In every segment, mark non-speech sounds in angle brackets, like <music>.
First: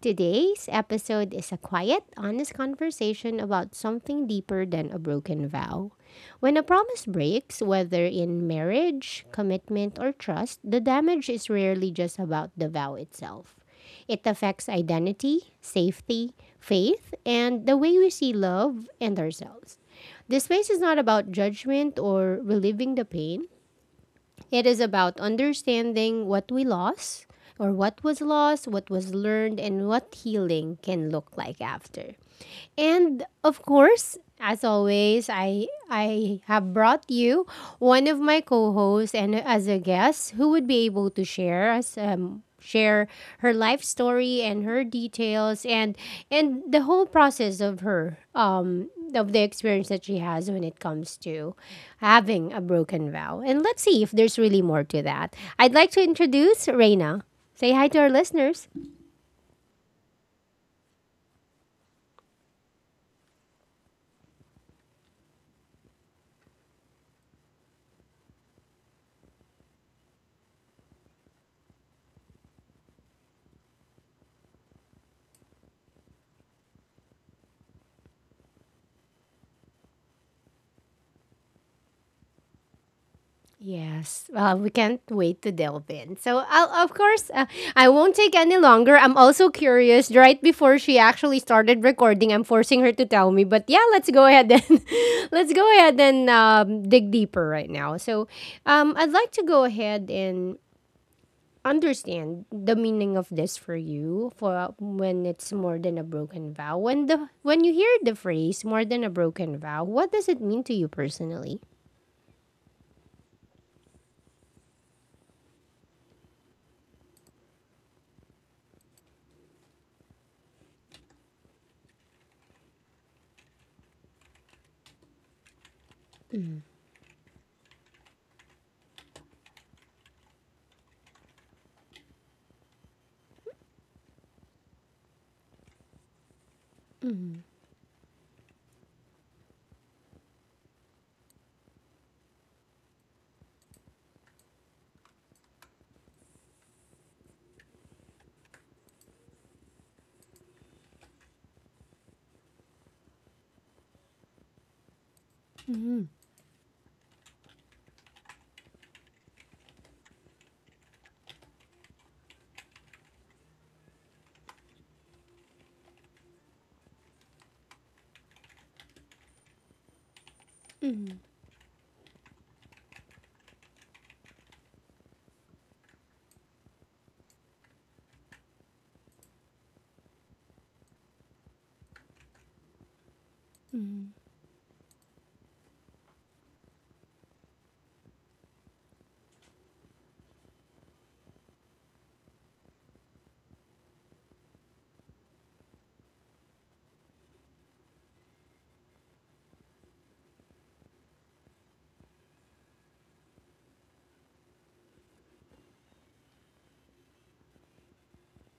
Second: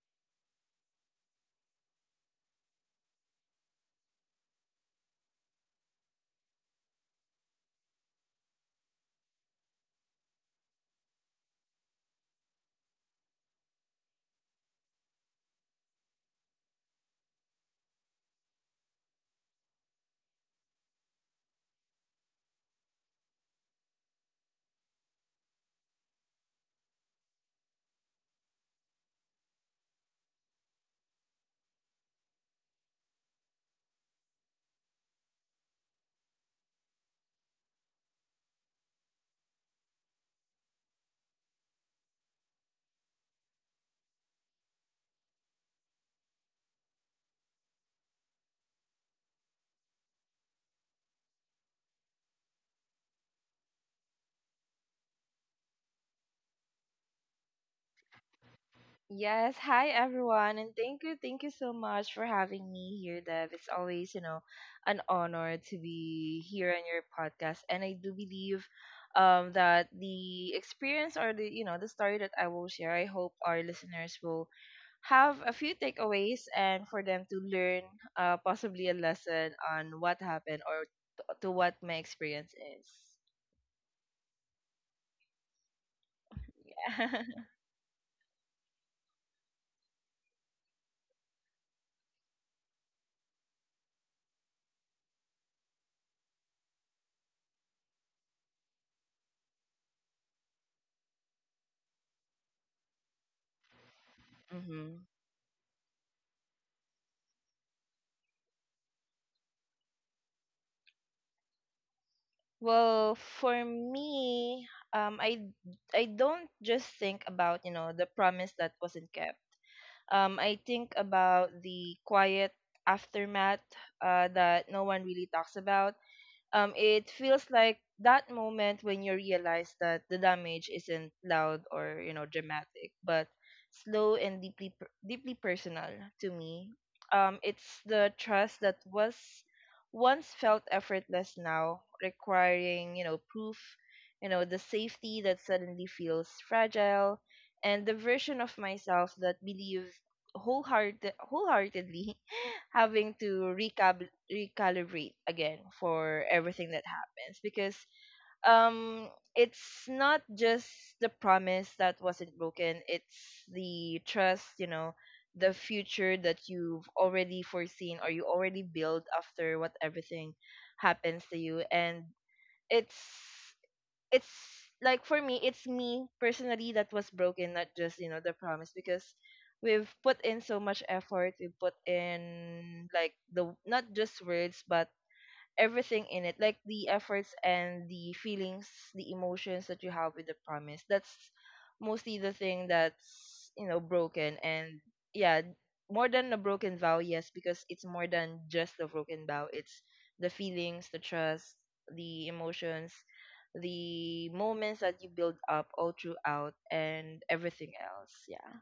Today's episode is a quiet, honest conversation about something deeper than a broken vow. When a promise breaks, whether in marriage, commitment, or trust, the damage is rarely just about the vow itself. It affects identity, safety, faith, and the way we see love and ourselves. This space is not about judgment or relieving the pain. It is about understanding what we lost or what was lost, what was learned, and what healing can look like after. And of course, as always, I have brought you one of my co-hosts and as a guest who would be able to share us share her life story and her details and the whole process of her of the experience that she has when it comes to having a broken vow. And let's see if there's really more to that. I'd like to introduce Reina. Say hi to our listeners. Yes, hi everyone, and thank you so much for having me here, Dev. It's always, you know, an honor to be here on your podcast, and I do believe that the experience or the you know the story that I will share, I hope our listeners will have a few takeaways and for them to learn possibly a lesson on what happened or to what my experience is. Yes, well, we can't wait to delve in. So, I'll, of course, <laughs> Yeah. I won't take any longer. I'm also curious. Right before she actually started recording, I'm forcing her to tell me. But yeah, let's go ahead and <laughs> let's go ahead and dig deeper right now. So, I'd like to go ahead and understand the meaning of this for you <laughs> for Mhm. when it's more than a broken vow. When you hear the phrase "more than a broken vow," what does it mean to you personally? Well, for me, um, I I don't just think about you know the promise that wasn't kept. I think about the quiet aftermath that no one really talks about. Um, it feels like that moment when you realize that the damage isn't loud or you know dramatic, but slow and deeply deeply personal to me. It's the trust that was once felt effortless now, requiring you know proof, you know the safety that suddenly feels fragile, and the version of myself that believed wholeheartedly <laughs> having to recap recalibrate again for everything that happens, because um it's not just the promise that wasn't broken, it's the trust, you know, the future that you've already foreseen or you already built after what everything happens to you. And it's it's like for me it's me personally that was broken, not just you know the promise, because we've put in so much effort, we've put in like the not just words but everything in it, like the efforts and the feelings, the emotions that you have with the promise. That's mostly the thing that's you know broken. And yeah, more than a broken vow, yes, because it's more than just a broken vow, it's the feelings, the trust, the emotions, the moments that you build up all throughout and everything else, yeah.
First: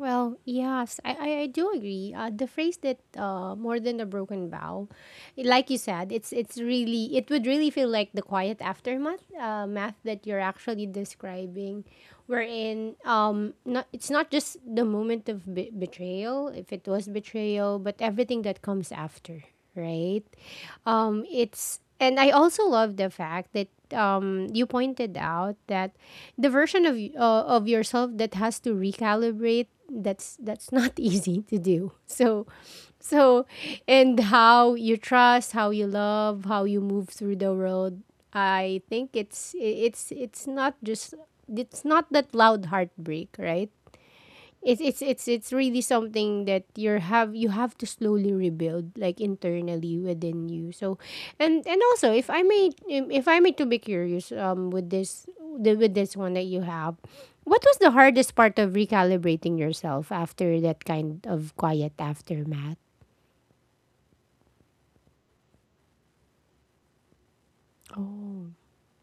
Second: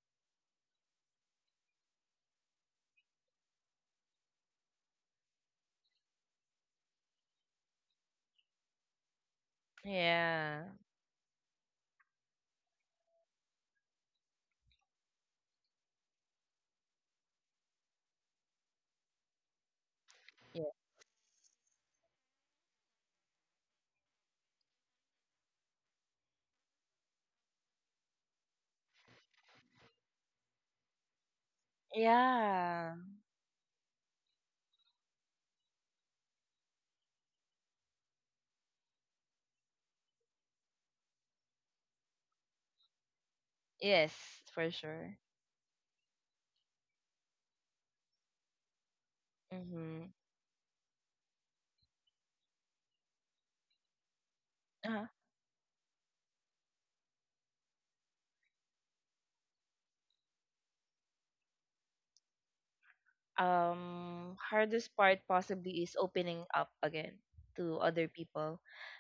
Well, yes, I do agree. The phrase that more than a broken vow, like you said, it's really it would really feel like the quiet aftermath math that you're Yeah. actually describing, wherein not it's not just the moment of betrayal if it was betrayal, but everything that comes after, right? Yeah, It's and I also love the fact that you pointed out that the version of of yourself that has to recalibrate, that's not <laughs> easy to do so yeah. so, and how you trust, how you love, how you move through the world. I think it's not just, it's not that loud heartbreak, right? Yes, for it's it's sure. it's it's really something that you have to slowly rebuild like internally Mm-hmm. within you, so. And also, if I may to be curious, with Uh-huh. this with this one that you have, what was the hardest part of recalibrating yourself after that kind of quiet aftermath? Hardest part possibly is opening up again to other Oh. people,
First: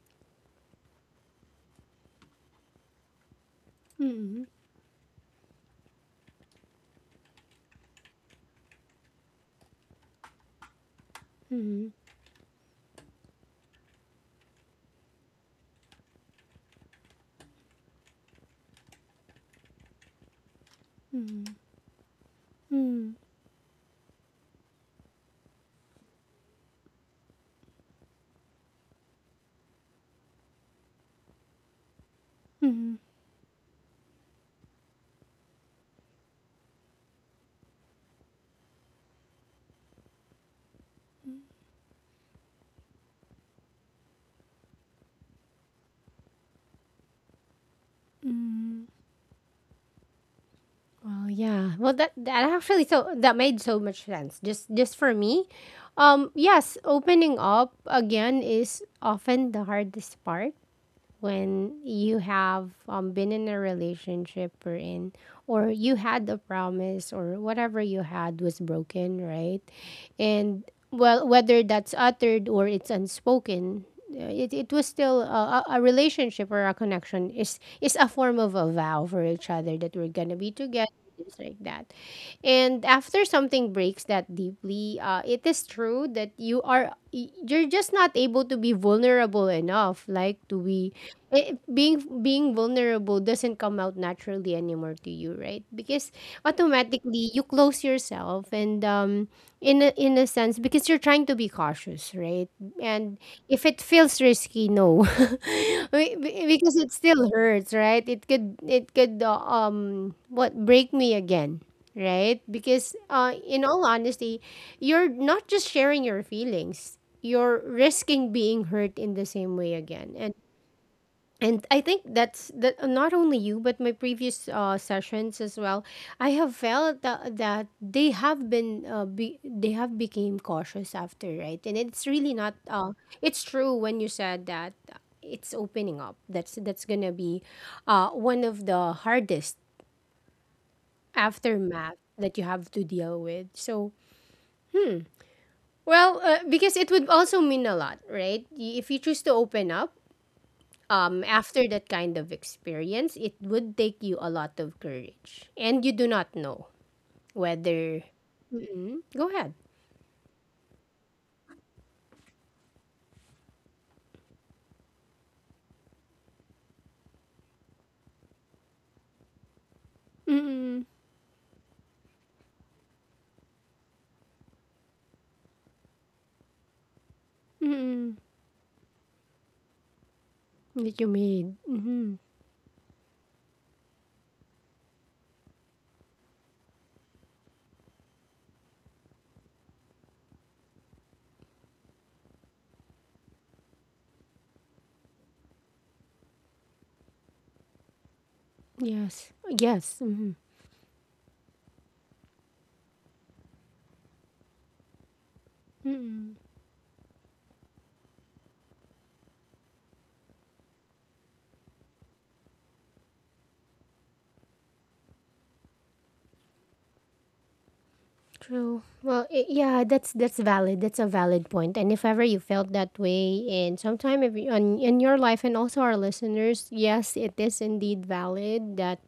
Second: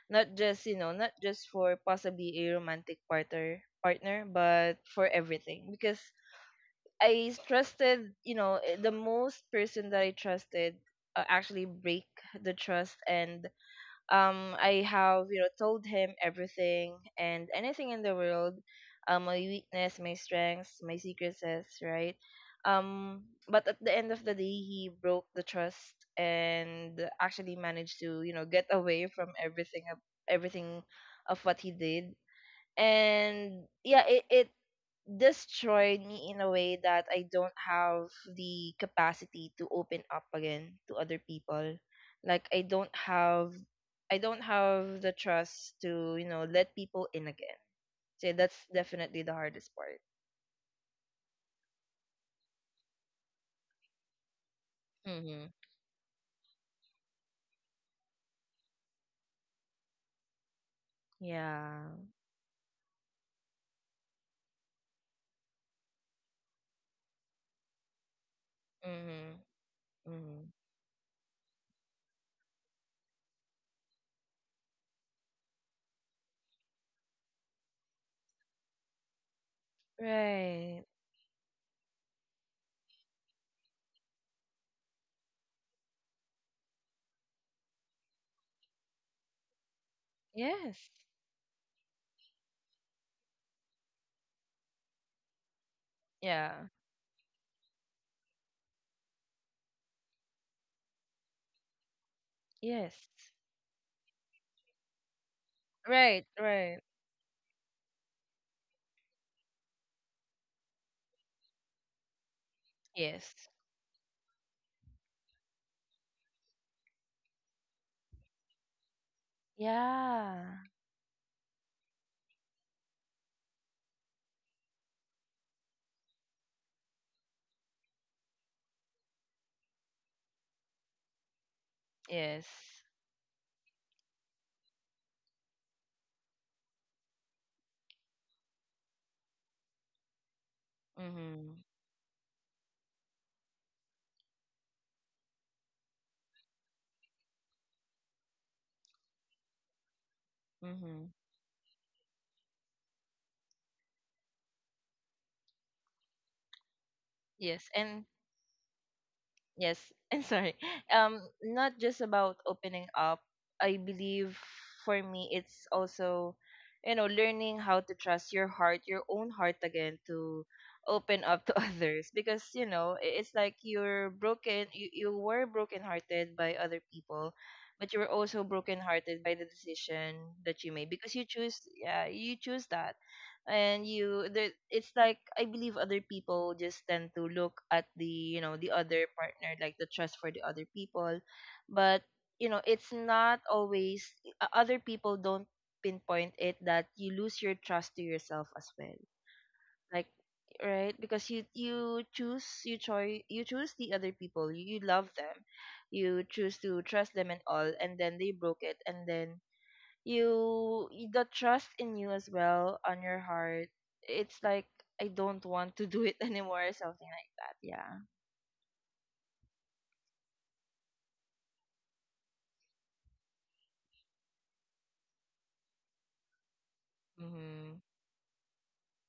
not just you know not just for possibly a romantic partner, but for everything, because I trusted you know the most person that I trusted actually break the trust. And I have you know told him everything and anything in the world, my weakness, my strengths, my secrets, right? Mm-hmm. Um, but at the end of the day, he broke the trust and actually managed to you know get <laughs> away from everything of what he did. And yeah, it destroyed me in a way that I don't have the capacity to open up again to other people. Like I don't have the trust to, you know, let people in again. So that's definitely the hardest part. Well, yeah. Well, that that actually so that made so much sense. Just for me, Mm-hmm. Yes, opening up again is often the hardest part when Yeah. you have been in a relationship or in, or you had a promise or whatever you had was broken, Mm-hmm. right? Mm-hmm. And well, whether that's uttered or it's unspoken, it was still a relationship, or a connection is a form of a vow for each other that we're gonna be Right. together, things like that. And after something breaks that deeply, it is true that you are you're just not able to be vulnerable enough, like to Yes. be, being vulnerable doesn't come out naturally anymore to you, right? Because Yeah. automatically you close yourself, and in a sense, because you're trying to be cautious, right? Yes. And if it feels risky, no. <laughs> Right. Because Right. it still hurts, right? It could it could what, break me again, right? Because Yes. in all honesty, you're not just sharing your feelings, you're risking being hurt in the same way again. and Yeah. and I think that's that, not only you, but my previous sessions as well. I have felt that, that they have they have became cautious after, right? And it's really not. Yes. It's true when you said that it's opening up. That's gonna be one of the hardest Mm-hmm. aftermath that you have to deal with. So well, because it would also mean a lot, right? If you choose to open up, Mm-hmm. After that kind of experience, it would take you a lot of courage. And you do not know Yes. whether. And Mm-mm. Go ahead. yes, <laughs> I'm sorry. Not just about opening up, I believe for me it's also you know learning how to trust your heart, your own heart again, to Mm-mm. open up to <laughs> others, because you know it's like you're broken. You you were brokenhearted by other people, but you were Mm-mm. also brokenhearted by the decision that you made That you because you made. choose, yeah, Mm-hmm. you choose that. And you there it's like I believe other people just tend to look at the you know the other partner, like the trust for the other people. But you know it's not always— other people don't pinpoint it that you lose your trust to yourself as well. Yes. Yes. Like, Mm-hmm. right, because you choose you choose the other people, you love them, you Mm-mm. choose to trust them and all, and then they broke it, and then you— the trust in you as well on your heart, it's like I don't want to do it <laughs> anymore or something like that, yeah. True. Well, I yeah, that's valid. That's a valid point. And if ever you felt that way, and sometime if you, on, in your life, and also our listeners, yes, it is Mm-hmm. indeed valid that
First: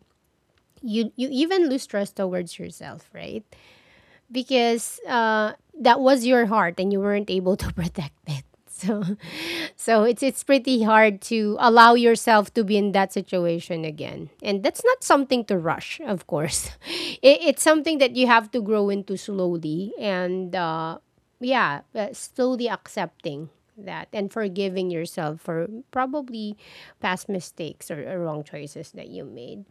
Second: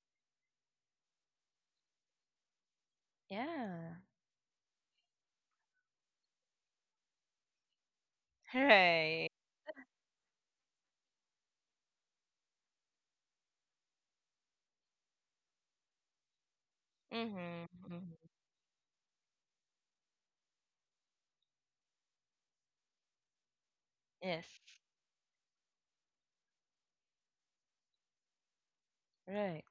you even lose trust towards yourself, right? Yeah. Because that was your heart and you weren't able to <laughs> protect it. So, Right. so it's pretty hard to allow yourself to be in that situation again, and that's not something to rush. Of course, <laughs> it, it's Mm-hmm, something that you hmm. have to grow into slowly, and yeah, slowly accepting that and Yes. forgiving yourself for probably past mistakes, or wrong choices that you Right. made.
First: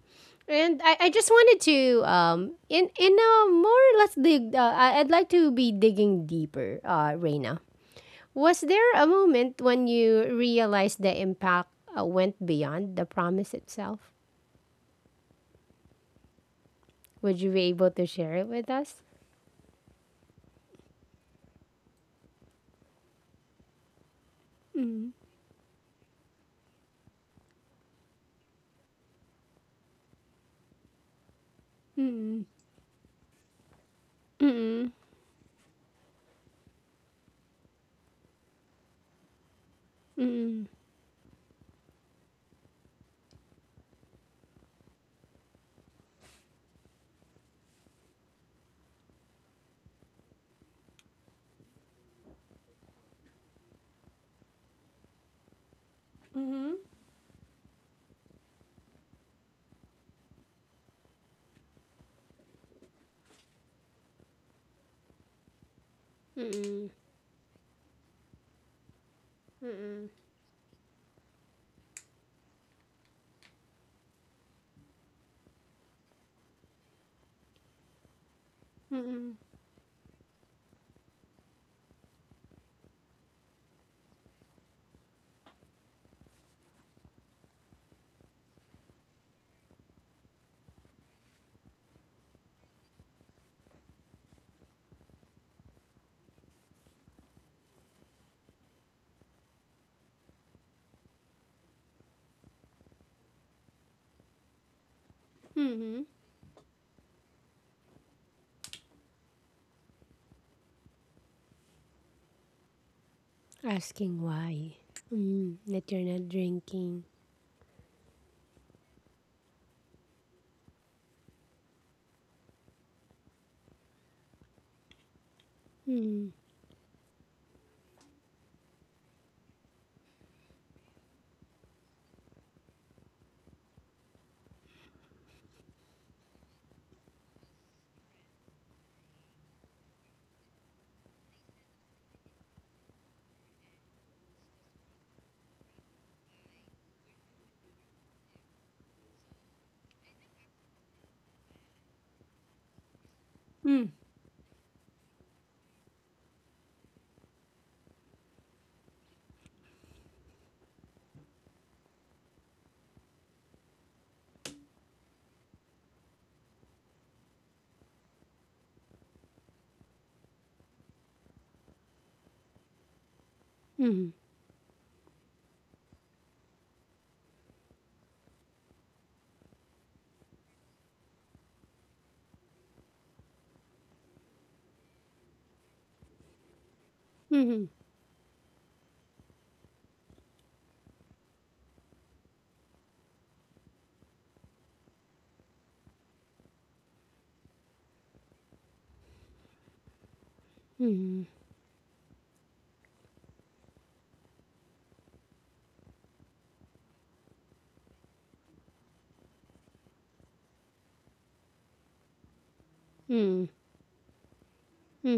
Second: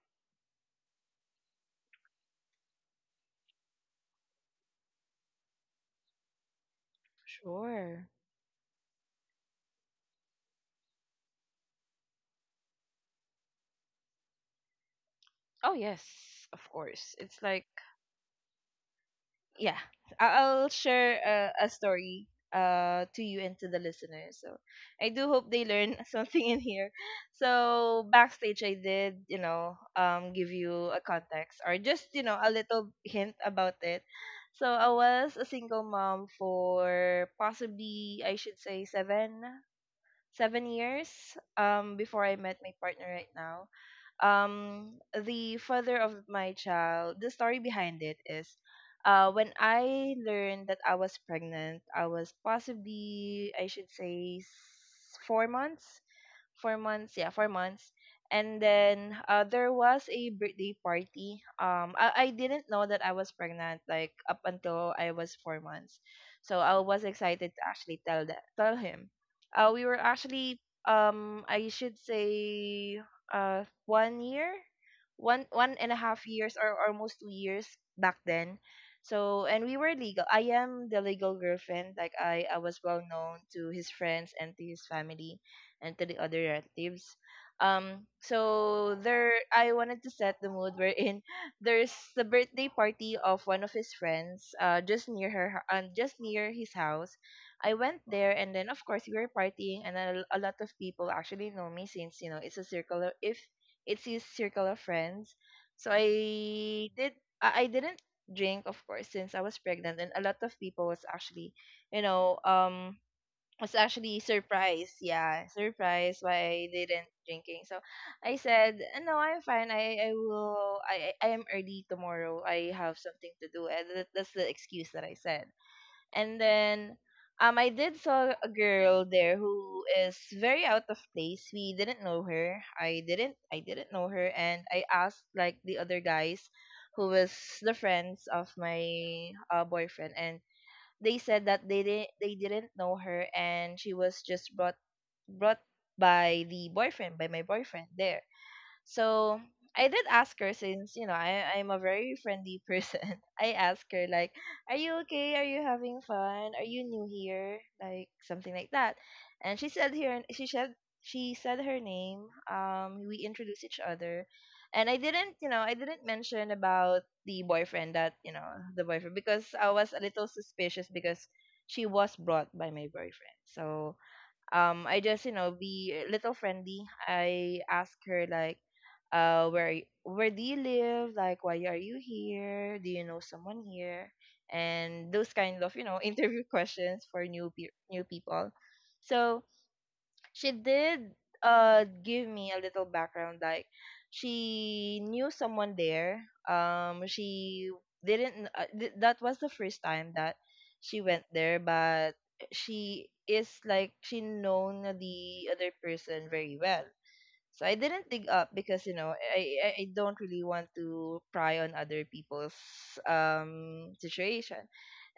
And I just wanted to in a more or less dig I'd like to be digging deeper, Reina. Sure. Was there a moment when you realized the impact went beyond the promise itself? Oh yes, of course, Would it's you be like— able to share it with us? yeah, I- I'll share a story to you and to the listeners. So I do hope they learn <laughs> something in here. So backstage, I did you know give you a context or just you know a little hint about it. So I was a single mom for possibly I should say seven years before I met my partner right now. um the father of my child, the story behind it is when I learned that I was pregnant, I was possibly I should say four months 4 months. And then there was a birthday party. I didn't know that I was pregnant like up until I was 4 months, so I was excited to actually tell him. We were actually I should say uh one year 1.5 years or almost 2 years back then. So and we were legal, I am the legal girlfriend, like I was well known to his friends and to his family and to the other relatives. So there, I wanted to set the mood, wherein <laughs> there's the birthday party of one of his friends, just near his house. I went there, and then of course we were partying, and a lot of people actually know me, since you know it's a circle. Of, if it's his circle of friends, so Mm-hmm. I did. I didn't drink, of course, since I was pregnant, and a lot of people was actually, you know, was Asking actually why. surprised. Yeah, Mm, that you're surprised not why I drinking. didn't drinking. So I said, No, I'm fine. I am early tomorrow. I have something to do." And that's the excuse that I said. And then I did saw a girl there who is very out of place. We didn't know her. I didn't know her, and I asked like the other guys who was the friends of my boyfriend, and they said that they didn't know her and she was just brought by the boyfriend by my boyfriend there. So I did ask her, since, you know, I'm a very friendly person. <laughs> I Mm, asked her like, "Are you okay? Are you having fun? Are you new here?" Like something like that. And she said her name. Um, we introduced each other. And I didn't, you know, I didn't mention about the boyfriend that, you know, the boyfriend, because I was a little suspicious because she was brought by my boyfriend. So mm, I just you know be a little friendly. I ask her like, where do you live? Like, why are you here? Do you know someone here? And those kind of you know <laughs> interview questions for mm, new people. So she did give me a little background, like she knew someone there. She didn't th- That was the first time that she went mm, there, but she is like she known the other person very well. So I didn't dig up, because you know I don't really want to pry on other people's mm, situation.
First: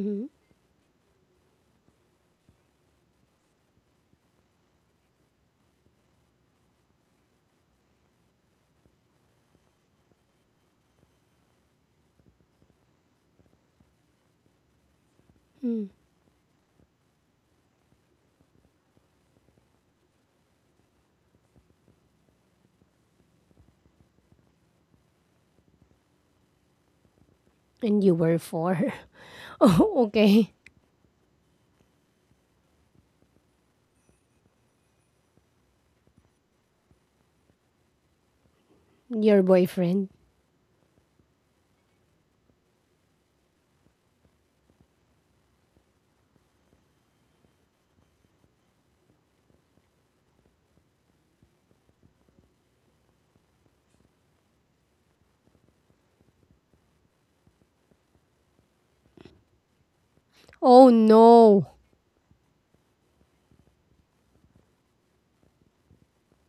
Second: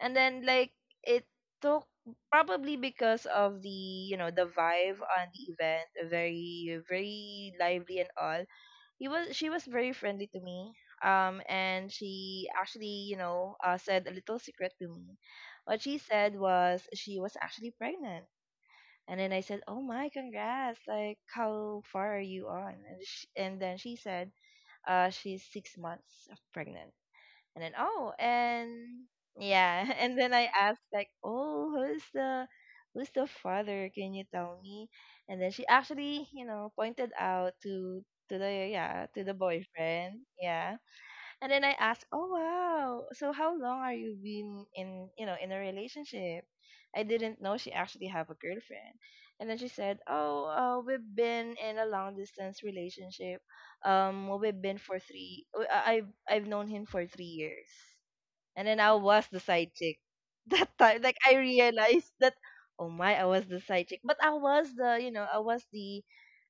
And then like it took probably because of the you know the vibe on the event, very very lively and all. He was She was very friendly to me. And she actually you know said a little secret to me. What she said was she was actually pregnant. And then I said, "Oh my, congrats! Like, how far are you on?" And sh and then she said, she's 6 months of pregnant." And then, And oh, you were for? and <laughs> yeah, Oh, <laughs> and then I okay. asked like, "Oh, who's the father? Can you tell me?" And then she actually, you know, pointed out to the, yeah, to the Your boyfriend. boyfriend, yeah. And then I asked, "Oh wow, so how long are you been in, you know, in a relationship?" I didn't know she actually have a girlfriend. And then she said, "Oh, we've been in a long distance relationship. We've been for three. W- I- I've known him for 3 years." And then I was the side chick <laughs> that Oh time. Like I no. realized that, oh my, I was the side chick. But I was the, you know, I was the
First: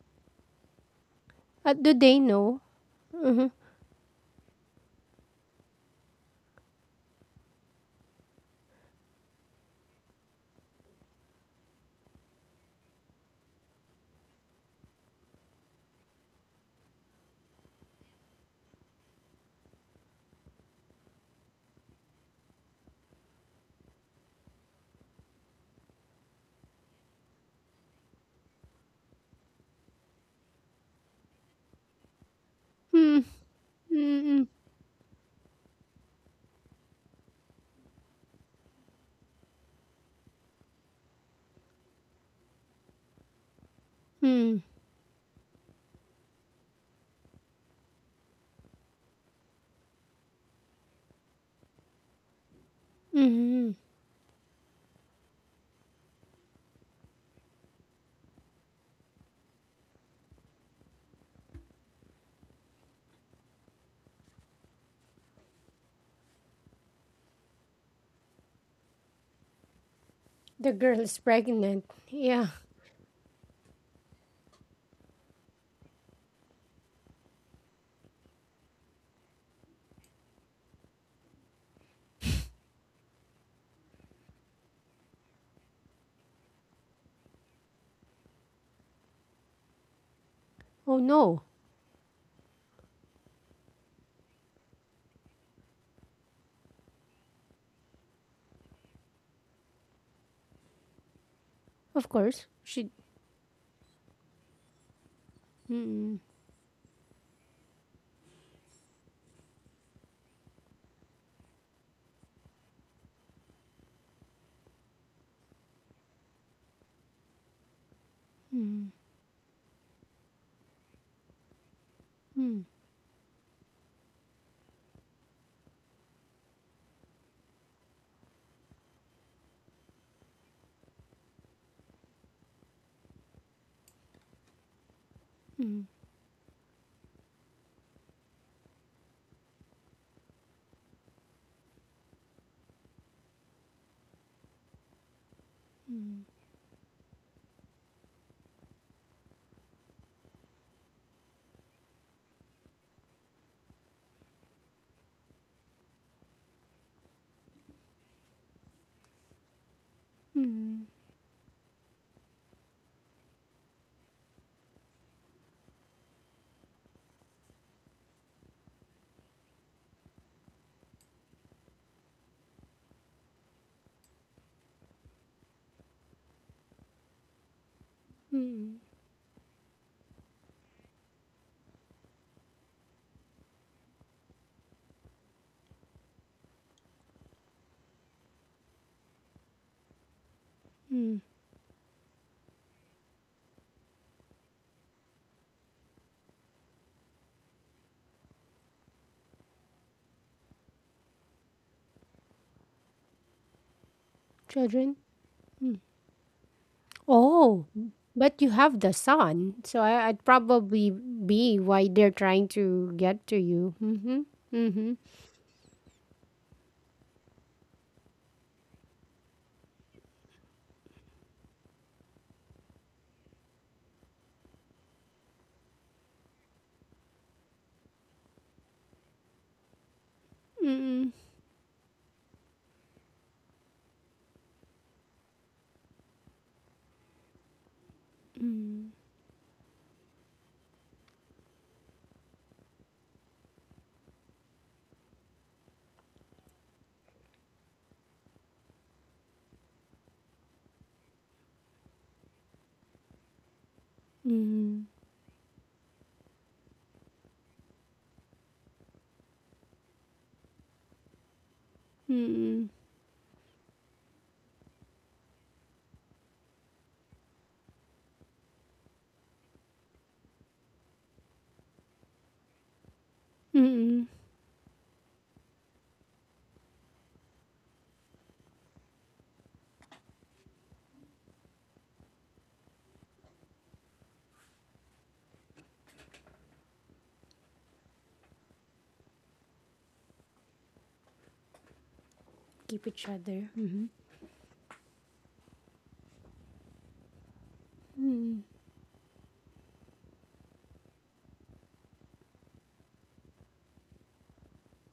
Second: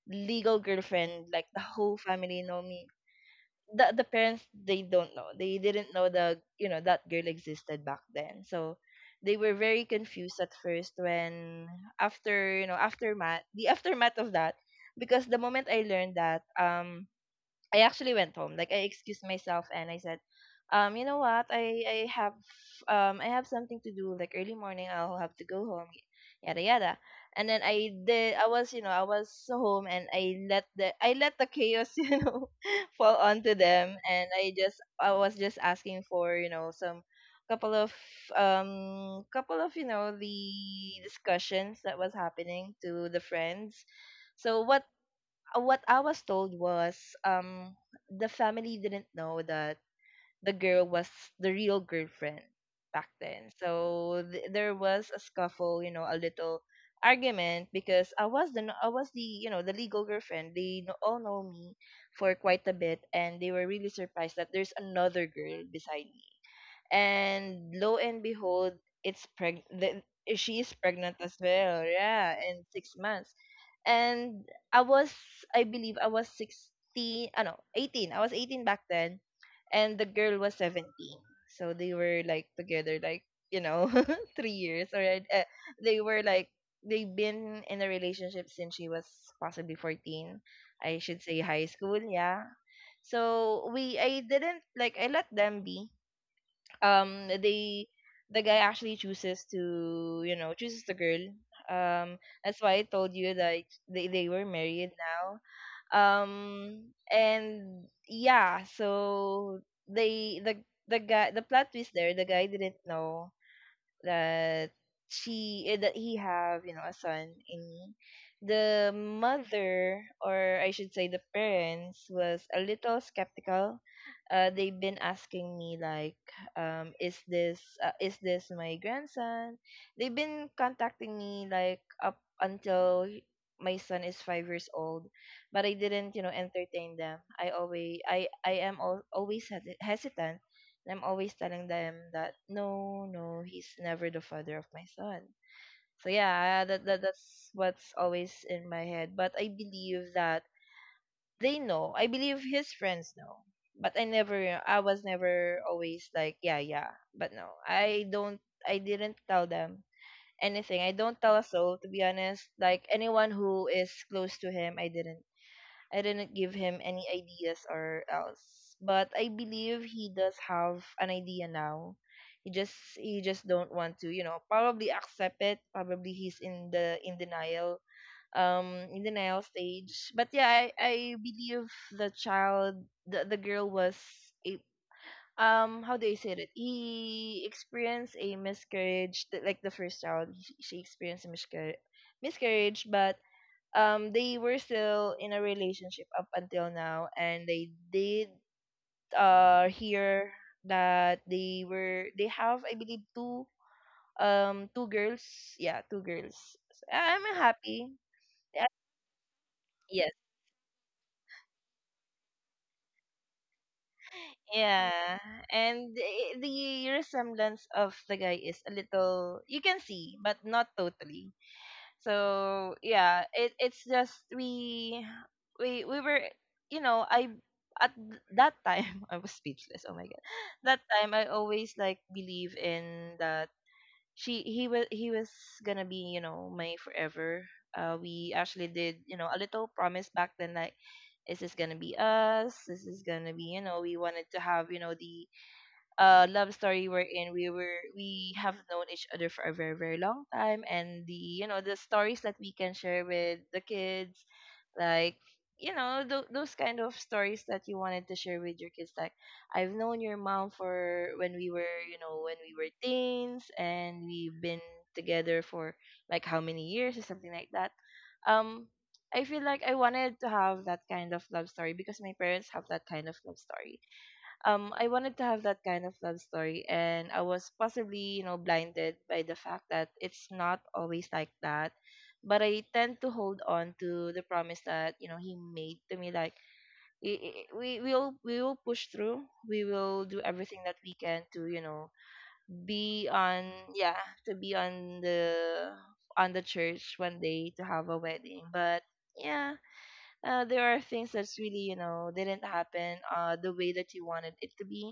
legal girlfriend. Like the But do whole they family know? know me. The parents, they don't know. They didn't know the you know that girl existed back then. So they were very confused at first when— after you know aftermath the aftermath of that, because the moment I learned that, I actually went home. Like I excused myself and I said, you know what? I have something to do. Like early morning, I'll have to go home. Yada yada. And then I did. I was home and I let the chaos <laughs> fall Hmm. onto them and Mm-mm. I was just asking for, you know, some couple of couple of the discussions that was happening to the friends. Hmm. So what I was told was, um the family didn't know that the girl was the real girlfriend back then. Mm-hmm. So there was a scuffle, you know, a little argument because I was the no- I was the, you know, the legal girlfriend. All know me for quite a bit, and they were really surprised that there's another girl beside me. And lo and behold, it's preg the, she is The girl pregnant is as well, pregnant. yeah, Yeah. in 6 months. And i was I believe I was 16. Ah, no, 18. I was 18 back then, and the girl was 17. So they were like together, like, you know, <laughs> 3 years, or they were like they've been in a relationship since she was possibly 14. Oh I should no. say high school, yeah. So we I didn't, like, I let them be. um they the guy actually chooses to you know chooses the girl. Of um course. that's why I She. told you that they were married now. Mm-mm. um and yeah, so they the the guy, the plot twist there, the guy didn't know that that he have, you know, a son in the mother or I should say, the parents was a Mm. little skeptical. They've been asking me, like, is this my grandson? They've been contacting me like up until my son is 5 years old. But I didn't, you know, entertain them. I always hesitant, and I'm always telling them that no, no, he's never the father of my son. So yeah, that's what's always in my head. But I believe that they know. I believe his friends know. But I was never always like, yeah, yeah. But no. I didn't tell them anything. I don't tell a soul, to be honest. Like anyone who is close to him, I didn't give him any ideas or else. But I believe he does have an idea now. He just don't want to, you know, probably accept it. Probably he's in the Mm. in denial stage. But yeah, I believe the child, the girl was a how do I say it? He experienced a miscarriage, like the first child, she experienced a miscarriage, but they were still in a relationship up until now. And they did hear that they have, I believe, two Children. girls. Yeah, two girls. So I'm Oh. happy. But you Yeah, have the son, so I, yes, I'd probably be why they're trying to get to you. Mm-hmm. Mm-hmm. yeah. And the resemblance of the guy is a little, you can see, but not totally. So yeah, it it's just we were you know, I at that time, <laughs> I was speechless, oh my god. That Mm-mm. time I always, like, believe in that she he was gonna be, you know, my forever. We actually did, you know, a little promise back then, like, this gonna be us, this is gonna be, you know. We wanted to have, you know, the love story we were, we have known each other for a very, very long time, and the, you know, the stories that we can share with the kids. Mm-hmm. Like, you know, those kind of stories that you wanted to share with your kids, like, I've known your mom for, when we were, you know, when we Mm-mm. were teens, and we've been together for, like, how many years or something like that. um I feel like I wanted to have that kind of love story because my parents have that kind of love story. Mm-mm. I wanted to have that kind of love story, and I was possibly, you know, blinded by the fact that it's not always like that. But I tend to hold on to the promise that, you know, he made to me, like, we will, we will push through. We will do everything that we can to, you know, Keep each be other. on, Mm-hmm. yeah, to be on the church one day to have a Mm-mm. wedding. But yeah, there are things that's really, you know, didn't happen the way that you wanted it to be.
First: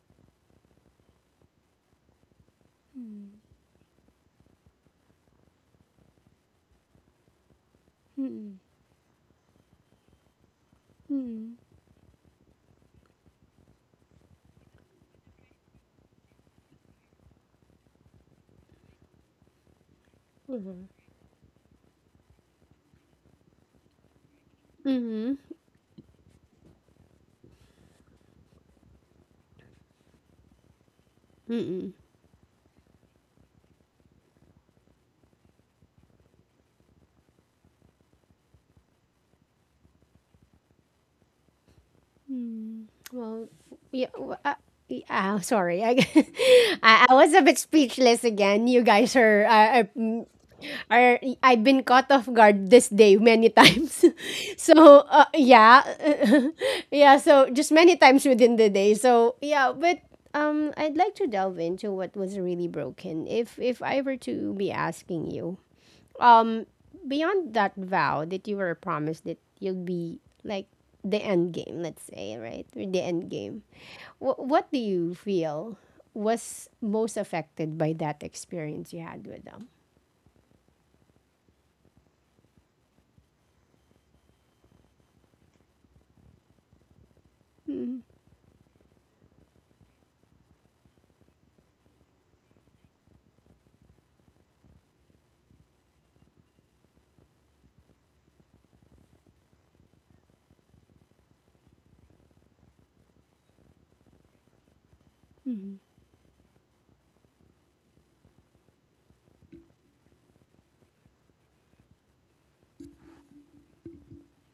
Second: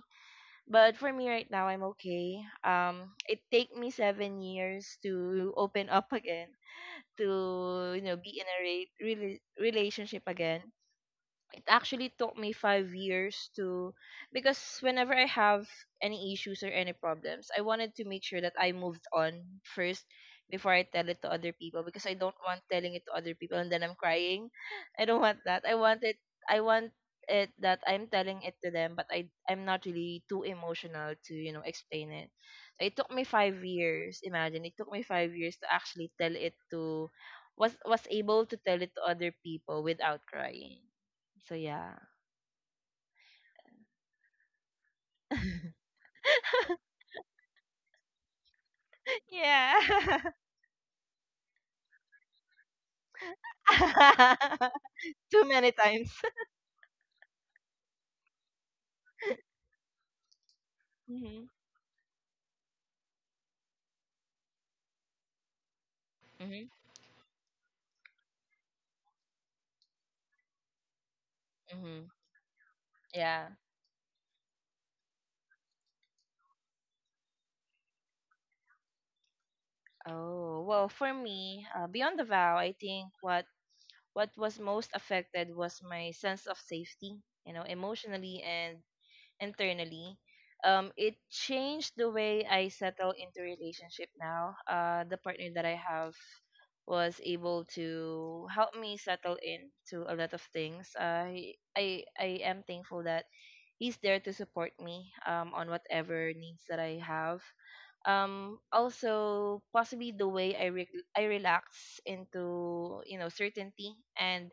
But for me right now, I'm okay. It take me 7 years to open up again, to, you know, be in a Mm-mm. Relationship again. Mm-hmm. It actually took me 5 years to, because whenever I have any issues or any problems, I wanted to make sure that I moved on first before I tell it to other people, because I don't want telling it to other people and then I'm crying. I don't Mm-mm. want that. I want it that I'm telling it to them, but I'm not really too emotional to, you know, Mm-mm. explain it. So it took me 5 years, imagine. It took me 5 years to actually tell it to was able to tell it to other people without crying. So yeah. <laughs> Well, yeah, yeah, <laughs> sorry. I, <laughs> I was a bit speechless again. You guys are Yeah. Are, I've been caught off guard this day many times. <laughs> <laughs> So, Too many yeah. times. <laughs> Yeah, so just many times within the day. So, yeah, but I'd like <laughs> to Hmm. delve into what was really broken. If I were to be asking you, um Mhm. beyond that vow that you were promised that you'll be like the end game, let's Mhm. say, right? Or the end Yeah. game, what do you feel was most affected by that experience you had with them? Oh, well, for me, beyond the vow, I think what was most affected was my sense of safety, you know, Mm-hmm. emotionally and internally. It changed the way I settle into relationship now. The partner that I have was able to help me settle into a lot of things. I am thankful that he's there to support me, on whatever needs that I have. Also, possibly the way I relax into, you know, certainty, and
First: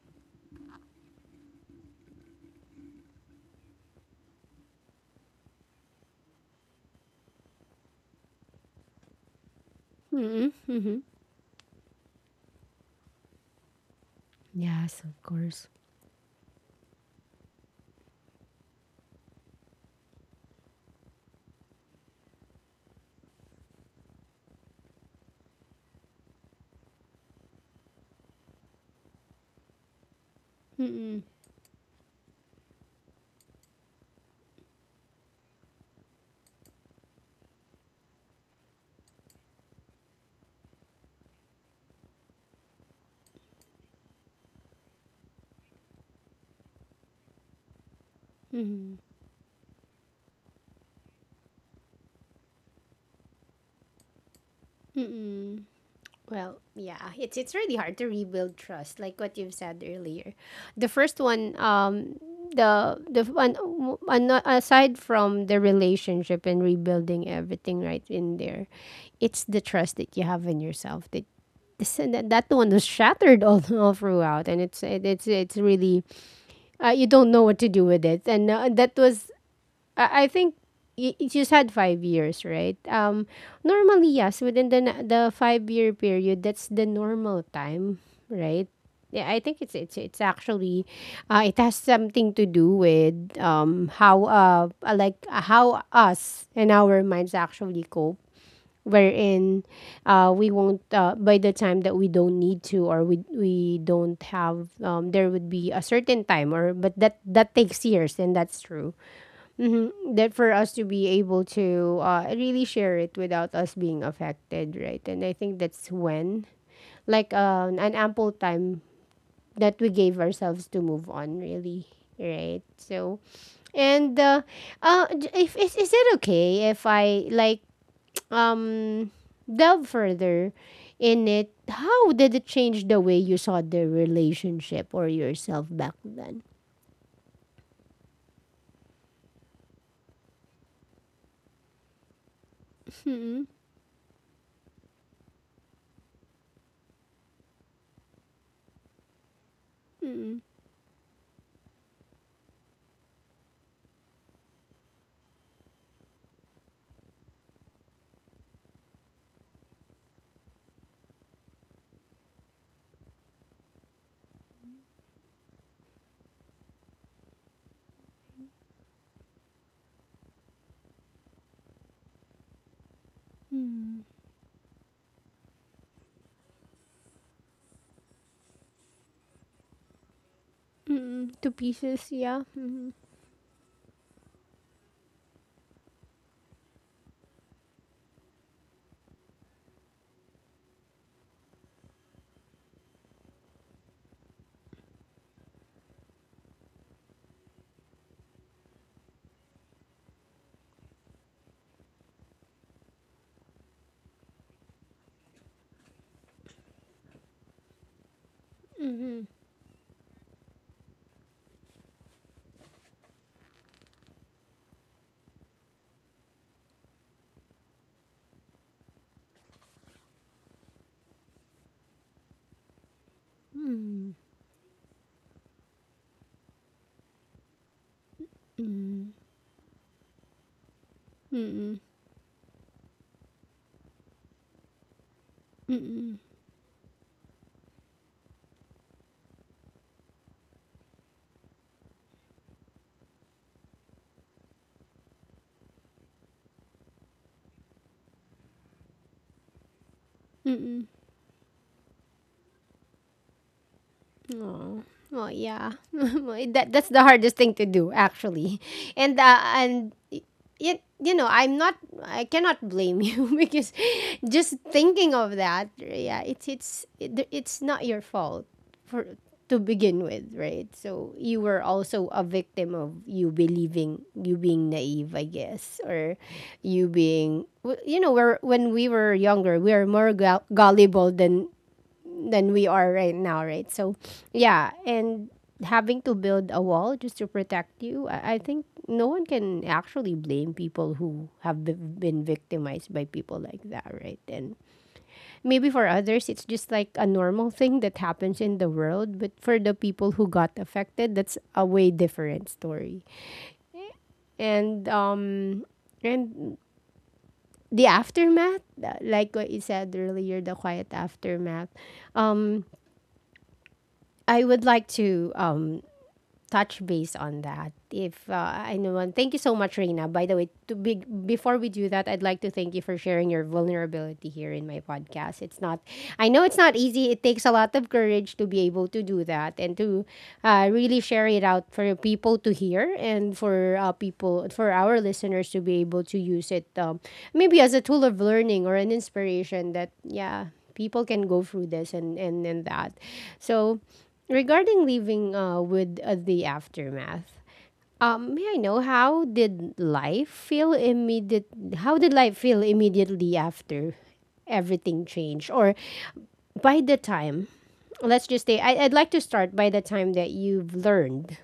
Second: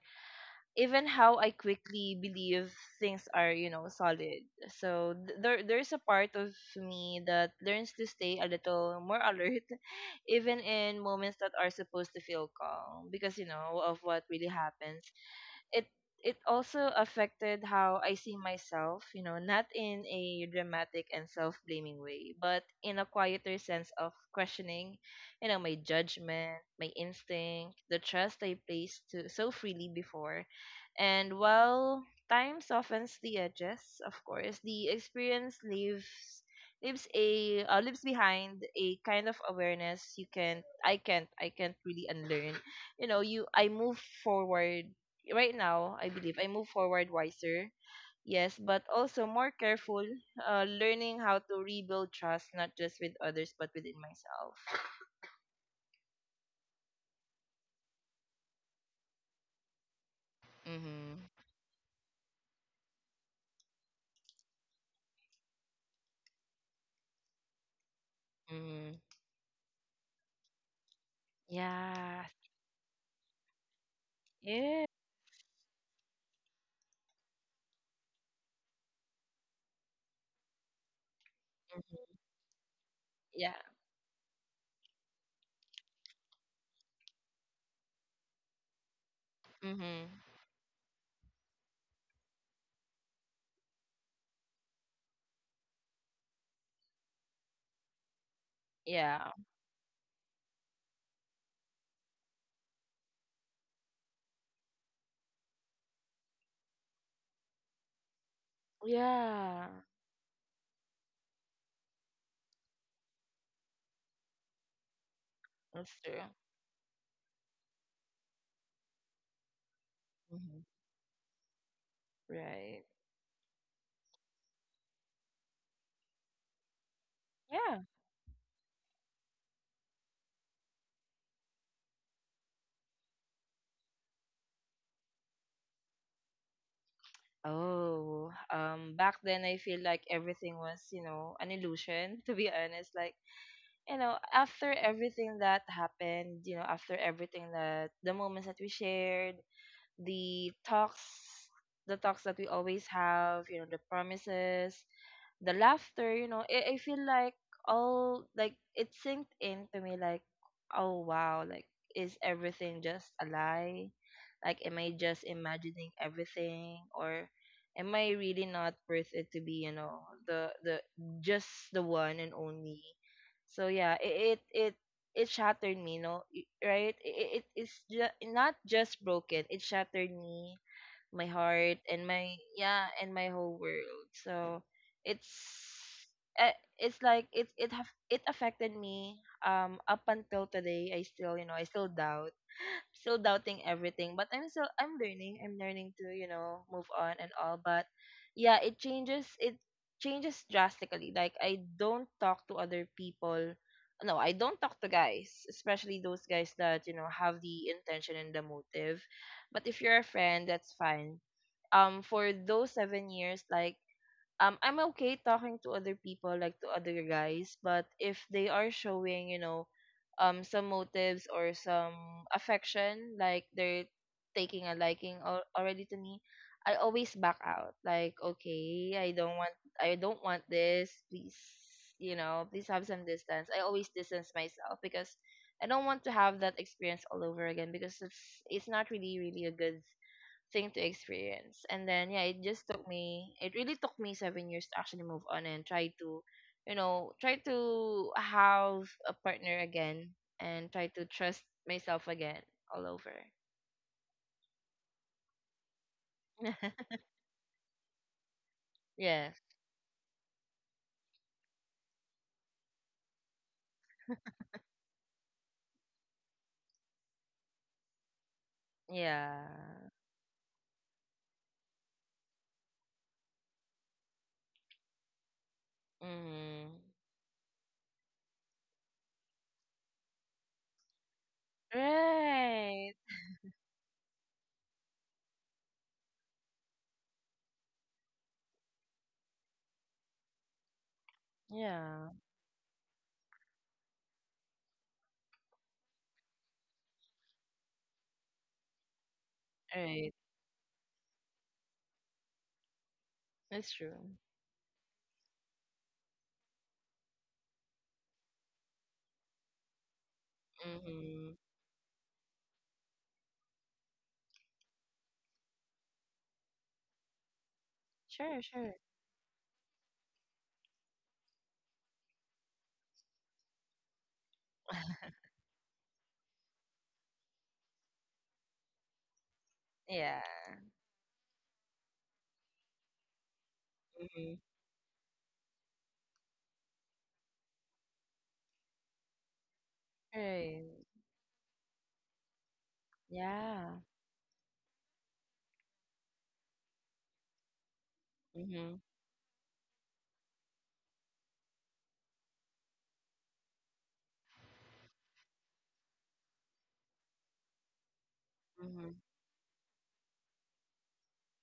even how I quickly believe things are, you know, solid. So there there's a part of me that learns to stay a little more alert <laughs> even Mm-hmm. in moments that are supposed to feel calm, because you know of what really Yes, happens. of course. it it also affected how I see myself, you know, not in a dramatic and self-blaming way, but in a quieter sense of questioning, you know, my judgment, my instinct, the trust I placed to, so freely before. Mm-hmm. And while time softens the edges, of course, the experience leaves a leaves behind a kind of awareness you can I can't really unlearn, you know. You I Move forward, right now, I believe I move forward wiser. Yes, but also more careful, learning how to rebuild trust, not just with others, but within myself. Mm-hmm. Well, yeah, it's really hard to rebuild trust, like what you've said earlier. The Mm-hmm. first one, the one aside from the relationship and rebuilding everything right in there, Mm-hmm. it's the trust that you have in yourself that this, Yeah. that that one was shattered all, <laughs> all throughout, and it's Yeah. it, it's it's really, you don't know what to do with it, and that was, I think you just had five Mhm. years, right? Yeah. Normally, yes, within the the 5 year period, that's the normal time, right? Yeah, I think it's it's Mm-hmm. it's actually, it has something to do with how how us and our minds actually cope, Yeah. wherein, we won't by the time that we don't need to, or we don't have, um, there would be a certain time or, but that that takes years, and that's true. Yeah. Mhm. That for us to be able to really share it without us being affected, right? And I think That's that's true. when, like, an ample time that we gave Mm-hmm. ourselves to move on, really, right? Right. So, and if is, is it okay if I like Yeah. <tsk> um delve further in it? How did it change the way you saw the relationship or yourself back then? Oh, back then I feel like everything was, you know, an illusion, <laughs> to be honest. Like, Mm-mm, you know, after everything that happened, you know, after everything that the moments that we shared, mm-mm, the talks, the talks that we always have, you know, the promises, the laughter, you know, I feel like, all like, it sinked into me, like, oh wow, like, is everything just a lie? Like, am I just imagining everything, or am I really not worth it to be, you know, the just the one and only? So yeah, mm-mm, it shattered me, no, right? It is not just broken, it shattered me, my mm-mm. To heart and pieces, my yeah. yeah, and my whole world. So it's, it's like it affected me, up until today I still, you know, I still doubt still doubting everything. But I'm learning, I'm learning to, you know, move on and all. But yeah, it changes drastically. Like, I don't talk to other people. No, I don't talk to guys, especially those guys that, you know, have the intention and the motive. 嗯 But if you're a friend, that's fine. For those 7 years, like, I'm okay talking to other people, like to other guys, but if they are showing, you know, some motives or some affection, like they're 嗯 taking a liking already to me, I always back out, like, 嗯 okay, I 嗯 don't want, I don't want this, 嗯 please, 嗯嗯 you know, please have some distance. I always distance myself because I 嗯 don't want to 嗯 have that experience all over again, because it's not really, really a good thing to experience. And then yeah, it really took me 7 years to actually move on and try to, you know, try to have a partner again 嗯 and try 嗯 to trust myself again all over. Oh, well, yeah. <laughs> That <laughs> that's the hardest thing to do, actually. Yes. And yet, you know, I'm not. I cannot blame you <laughs> because just thinking of that, yeah, it's not your fault for Yeah. to begin with, right? So you were also a victim of you believing, you being naive, I guess, or Mm. you being, you know, we're when we were younger, we are more gullible than we are Right. right now, right? So, yeah, and having to build a wall just to protect you, I think no one can actually blame people who have Yeah. been victimized by people like that, right? And maybe for others, it's just like a normal <laughs> thing that happens in the world, but for the people Right. who got affected, that's a way different story. That's true. And um, and the aftermath, like what you said earlier, the quiet Mm-hmm. aftermath. Um, I would like to touch base on that. If Sure, sure. I know one, thank you so much, Reina. By the way, before we do that, I'd like to thank you for sharing your vulnerability here in my podcast. It's not, I know it's not easy. It takes a lot of courage to be able to do that and to Yeah. Really share it out for people to hear and for Mm-hmm. For our listeners to be able to use it maybe as a tool of learning or an inspiration that, yeah, Right. people can go through this and that. Yeah. So, regarding living with the aftermath, may I Mm-hmm. know how did life feel immediate? How did life feel immediately after everything changed, or by the time? Let's just say I, Mm-hmm. I'd like to start by the time that you've learned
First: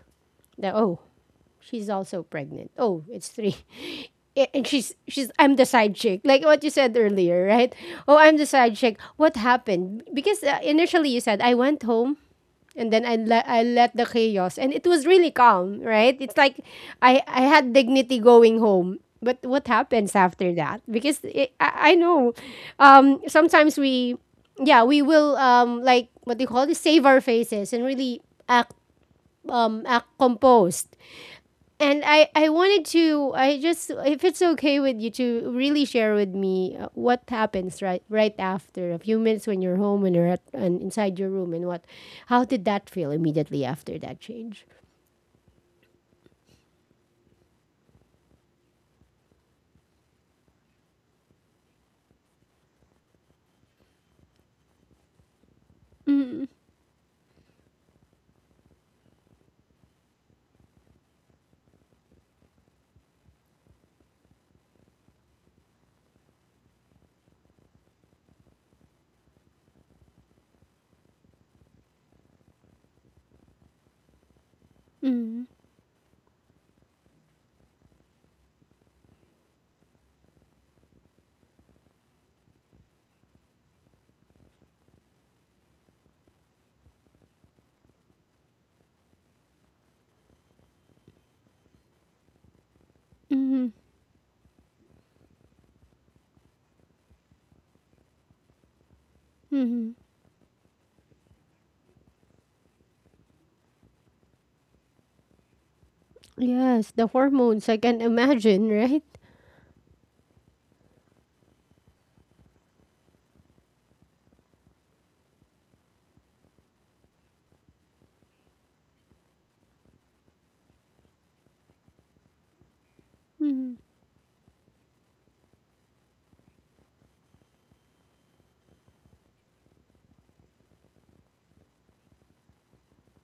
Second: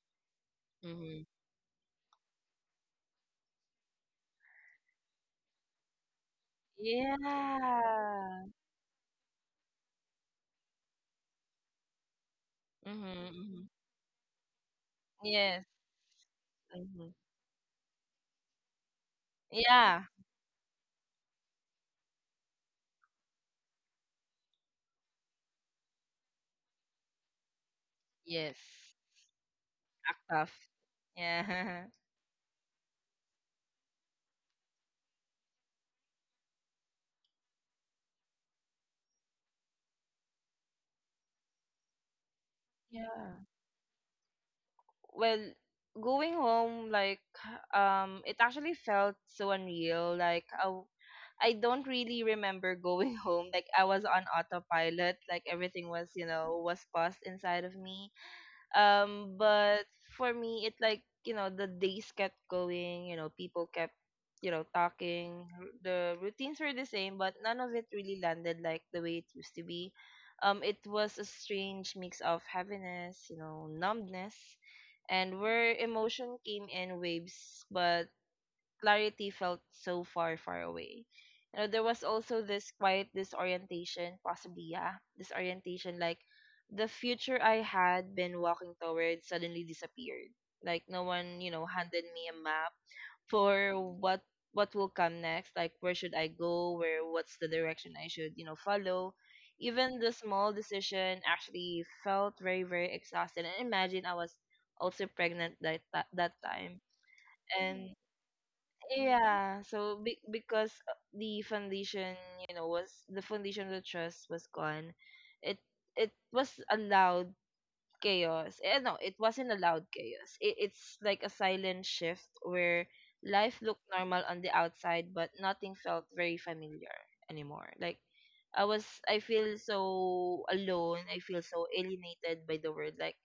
that oh, Mm-hmm. she's also pregnant. Oh, it's three. <laughs> And she's I'm the side chick, like what you said earlier, right? Oh, I'm Yeah. the side chick. What happened? Because initially you said I went home, and then I Mhm, let I mhm. let the chaos, and it was really Yes. calm, right? It's like Mhm. I had dignity going home. But what Yeah. happens after that? Because I know, sometimes we, yeah, we will like what do you call this? Save our faces and really Yes. act act Active. composed Yeah. <laughs> and I wanted to, I just, if it's okay with you to really share with me what happens right after a few minutes when you're home and and inside your room and what, how did that feel Yeah. immediately after that change? Well, going home, like, it actually felt so unreal. Like, I don't really remember going <laughs> home. Like, I was on autopilot. Like, everything was, Mm, was paused inside of me. But for me, it like the days kept going. You know, people kept talking. The routines were the same, but none of it really landed like the way it used to be. It was a strange mix of heaviness, numbness, and mm, where emotion came in waves, but clarity felt so far, far away. You know, there was also this quiet disorientation, possibly, yeah, disorientation. Like the future I had been walking toward suddenly disappeared. Like no one, handed me a map mm, for what will come next. Like where should I go? Where What's the direction I should, follow? mm. Even the small decision actually felt very, very exhausted. And imagine I was also pregnant that time. Yes, the hormones, I And can imagine, right? yeah, so because the foundation, you know, was the foundation of the trust was gone, it it was a loud chaos. Eh, no, it wasn't a loud chaos. It's like a silent shift where life Mm. looked normal on the outside, but nothing felt very familiar anymore. Like I was, I feel so alone. I feel so alienated by the world. Like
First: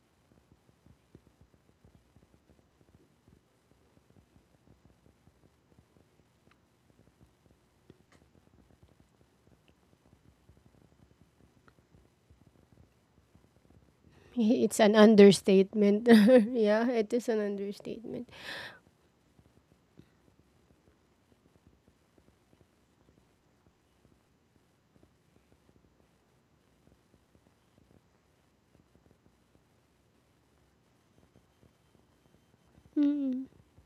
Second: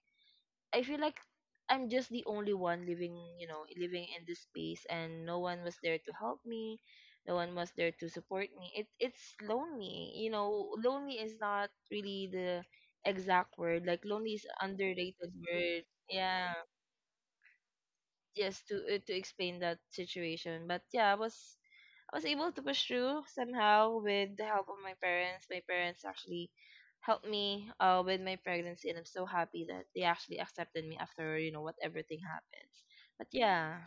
I feel like I'm just the only one living, living in this space and no one was there to help me. No one was there to support me. It's lonely. You know, lonely is not really the exact word. Like lonely is It's an underrated word. understatement. <laughs> Yeah. Yeah, it is an understatement. Yes, to explain that situation. But yeah, I was able to push through somehow with the help of my parents. My parents actually helped me with my pregnancy, and I'm so happy that they actually accepted me after what everything happens. But yeah,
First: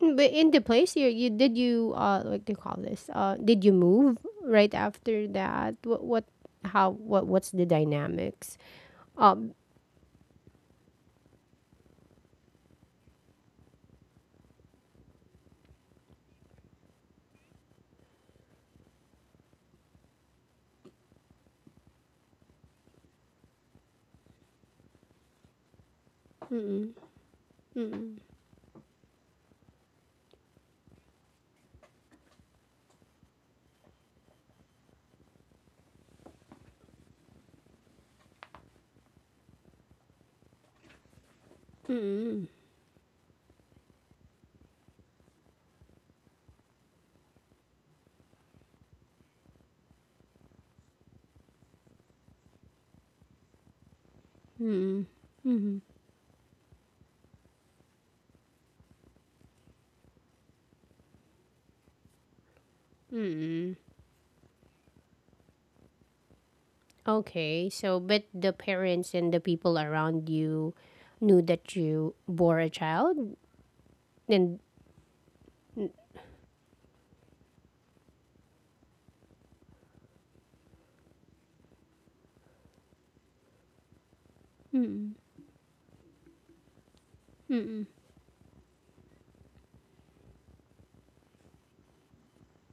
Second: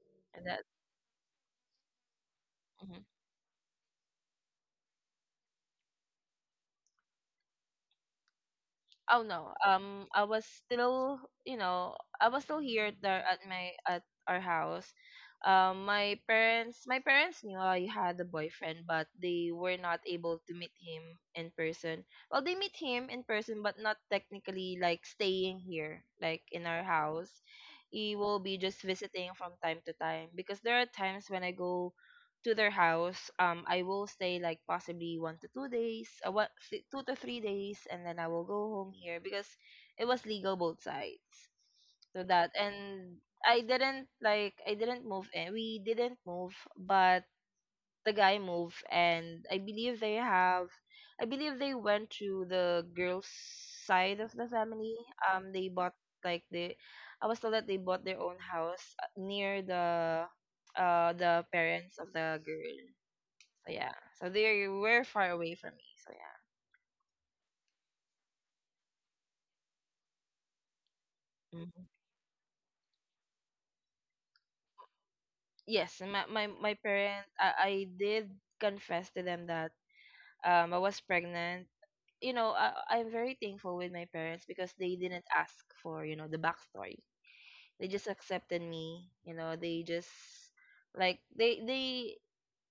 Mm. But and in the that. place you did you like they call Mm-hmm. this did you move right after that, what how what's the dynamics? Oh um no. I was still, you know, I was still here there at my at our house. My parents knew I had a boyfriend, but they were not able to meet him in person. Well, they meet him in person, but not technically like staying here, like in our mm-mm, house. He mm-mm, will be just visiting from time to time because there are times when I go to their house, I will stay like possibly 1 to 2 days, 2 to 3 days, and then I will go home here because it was legal both sides. So mm-mm, that and I didn't move in. We didn't move, but the guy move and I believe they went to the girls side of the family. mm-mm, They mm-mm, bought like the I was told that they bought their own house near the parents of the girl. So mm-mm. yeah. So they were far away from me. So yeah. Okay, so but the parents and the people around you knew that Mhm. you bore a child and Yes, and my parent I did confess to them that I was pregnant. You know, I'm very thankful with my parents because they mm-mm, didn't ask for, the backstory. mm-mm, They just accepted me. You know, they just like they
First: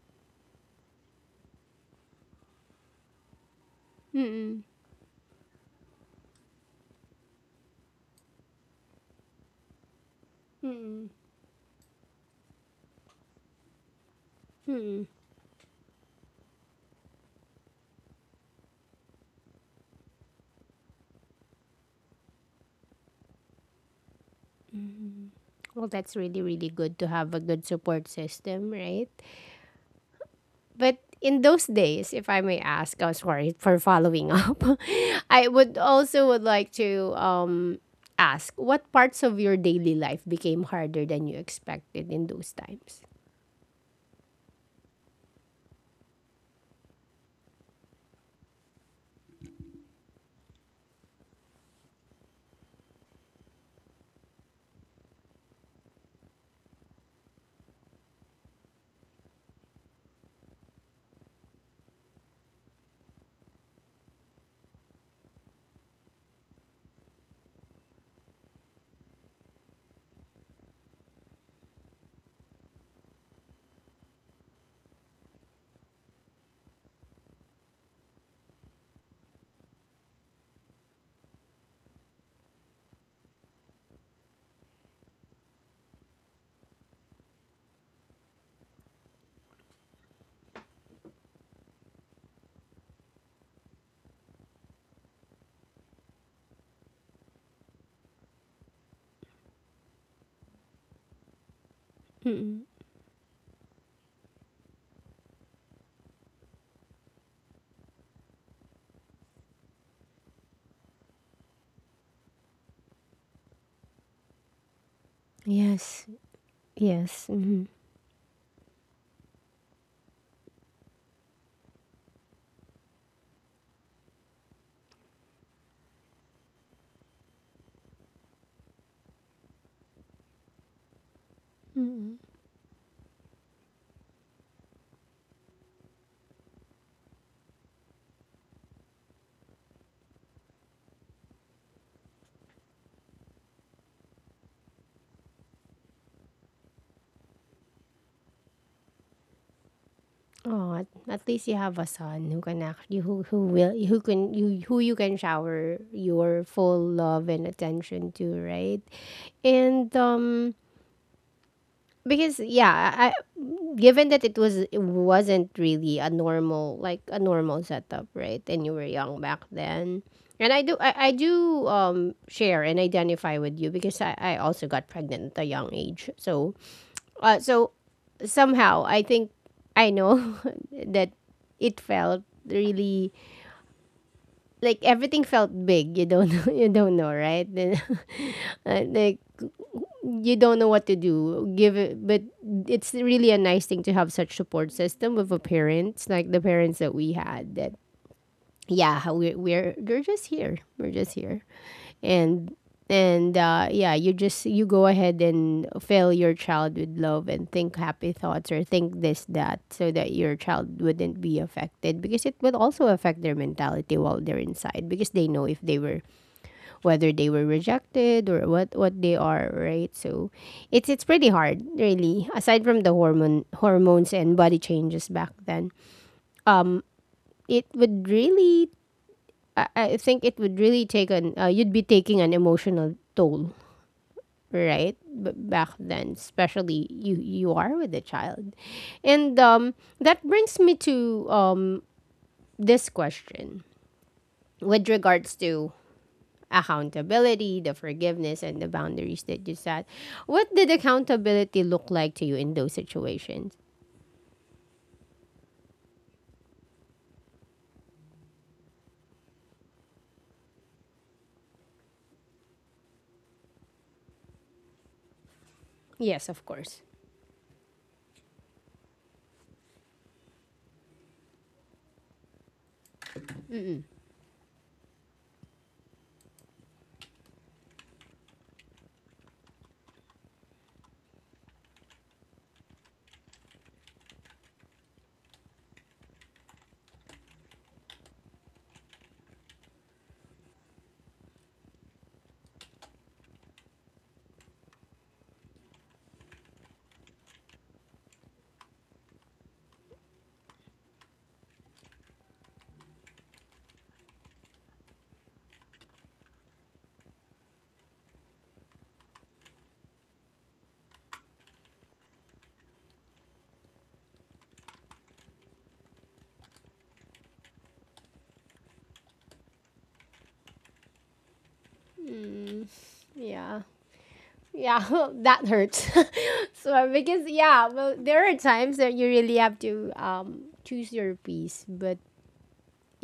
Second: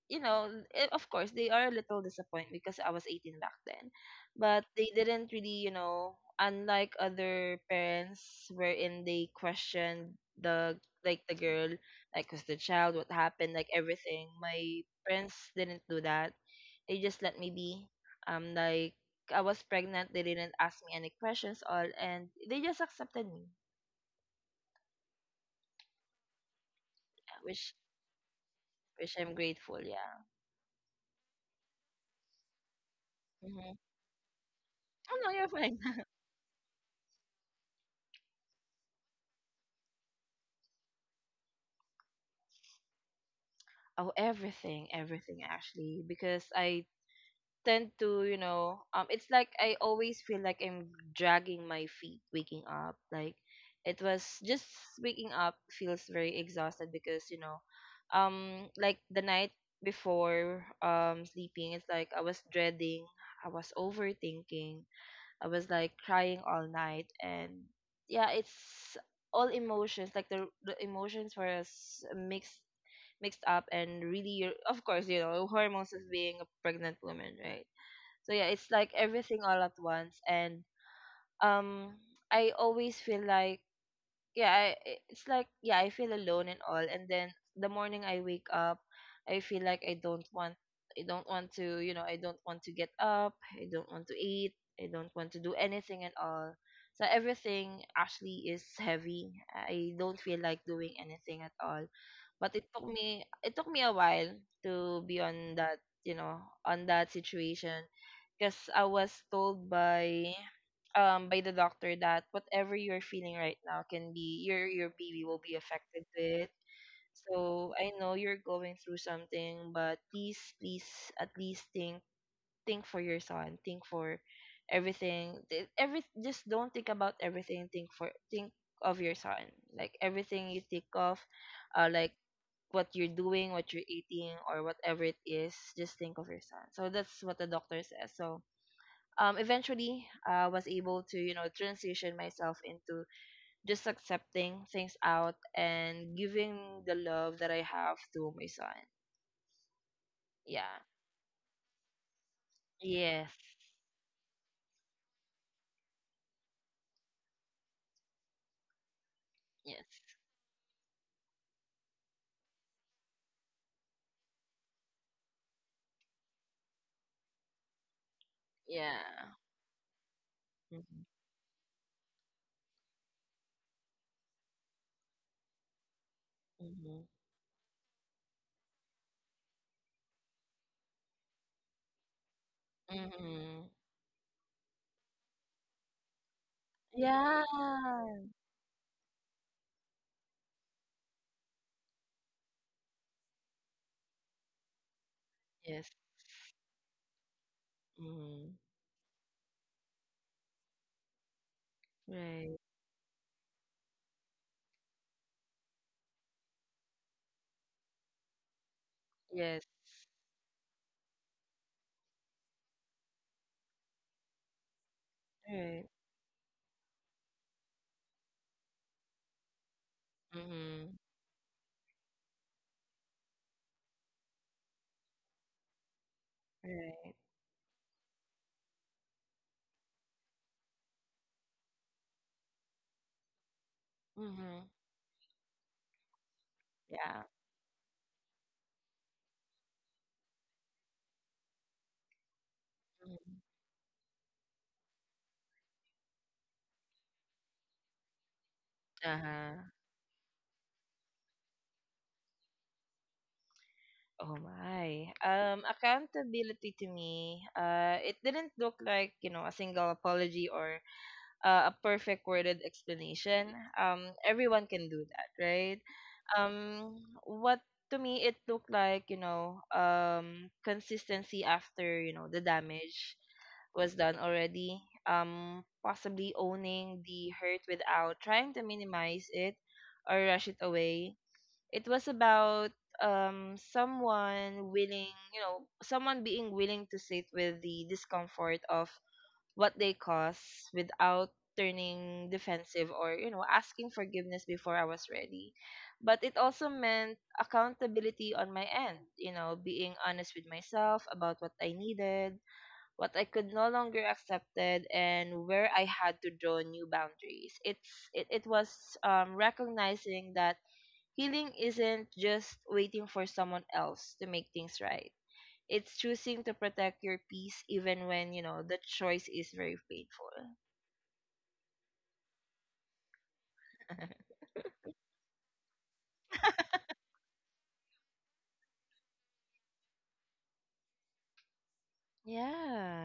you know eh, of course they are a little disappointed because I was 18 back then, mm-mm, but they didn't really, you know, unlike other parents wherein they questioned the mm-mm. like the girl, like was the child, what happened, like everything. My parents didn't do that. They just let me be. um like I was pregnant. They didn't ask me any questions all, and they just accepted me, Well, that's really, really good to have a good which support system, right? which I'm grateful. Yeah. But in those days, if I may ask, oh, sorry Hmm. for following up, Oh no, <laughs> you're I would fine. <laughs> also would like to ask what parts of your daily life became harder than you expected in those times? Oh, everything, everything actually, because I tend to, it's like I always feel like I'm dragging my feet waking up. Like it was just waking up feels very exhausted because like the night before, sleeping, it's like I was dreading, I was overthinking, I was like crying all night. And yeah, it's all emotions. Like the emotions were mixed up, and really of course, you know, hormones is being a pregnant woman, right? So yeah, it's like everything all at once. And um I always feel like yeah, it's like yeah, I feel alone and all. And then the morning I wake up, I feel like I don't want to, I don't want to get up, I don't want to eat, I don't want to do anything at all. So everything actually is heavy. I don't feel like doing anything at all. But Mm-mm. It took me a while to be on that, on that situation because I was told by the doctor that whatever you're feeling right now can be your baby will be Yes, affected with it. yes. Mm-hmm. So I know you're going through something, but please, please, at least think for your son. Think for everything. Every just don't think about everything. Think of your son. Like everything you think of, uh, like Mm-mm. what you're doing, what you're eating, or whatever it is. Just think of your son. So that's what the doctor says. So eventually I was able to, you know, transition myself into just accepting things out and giving the love that I have to my son. Oh, Yeah. at least you have a son who Yes. who will who can you who you can shower your full love and attention to, right? Yes. And because yeah, given that it wasn't really a normal, like a normal setup, right? And you were Yeah. young back then. And I do Mhm. I, I do share and identify with you because I also got pregnant at a young age. So Mhm. uh so somehow I think I know <laughs> that it felt really, Mhm. like everything felt big. You don't know, <laughs> you don't know, Yeah. right? Then <laughs> like you don't know what to do, give it, but it's really a nice thing to have such support system with a Yes. parents, like the parents that we had, that Mhm. yeah, how we're just here and Right. and yeah, you go ahead and fill your child with love and think happy thoughts, or think this, that, Yes. so that your child wouldn't be affected because it will also affect their mentality while they're inside, because they know if they Right. were, whether they were rejected or what they are, right? So it's Mhm. it's pretty hard, really. Aside from the hormones and body changes back then, um, Right. it would really, I think it would really take an you'd be taking an emotional toll, Mhm. right? Back then, especially Yeah. you are with a child, and that brings me to this Mhm. question with regards to accountability, the forgiveness, and the boundaries that you Uh-huh. set. What did accountability look like to you in those situations? Oh my. Accountability to me, it didn't look like, a single apology or a perfect worded explanation. Everyone can do that, right? Yes, of course. What to me it looked like, consistency after, the damage was done already. Possibly owning the hurt without trying to minimize it or rush it away. It was about someone being willing to sit with the discomfort of what they cause without turning defensive or, asking forgiveness before I was ready. But it also meant accountability on my end, being honest with myself about what I needed, what I could no longer accepted, and where I had to draw new boundaries. It was recognizing that healing isn't just waiting for someone else to make things right. It's choosing to protect your peace even when, the choice is very painful. Yeah. <laughs> Yeah, <laughs> that hurts. <laughs> So because yeah, well, there are times that you really have to choose your piece, but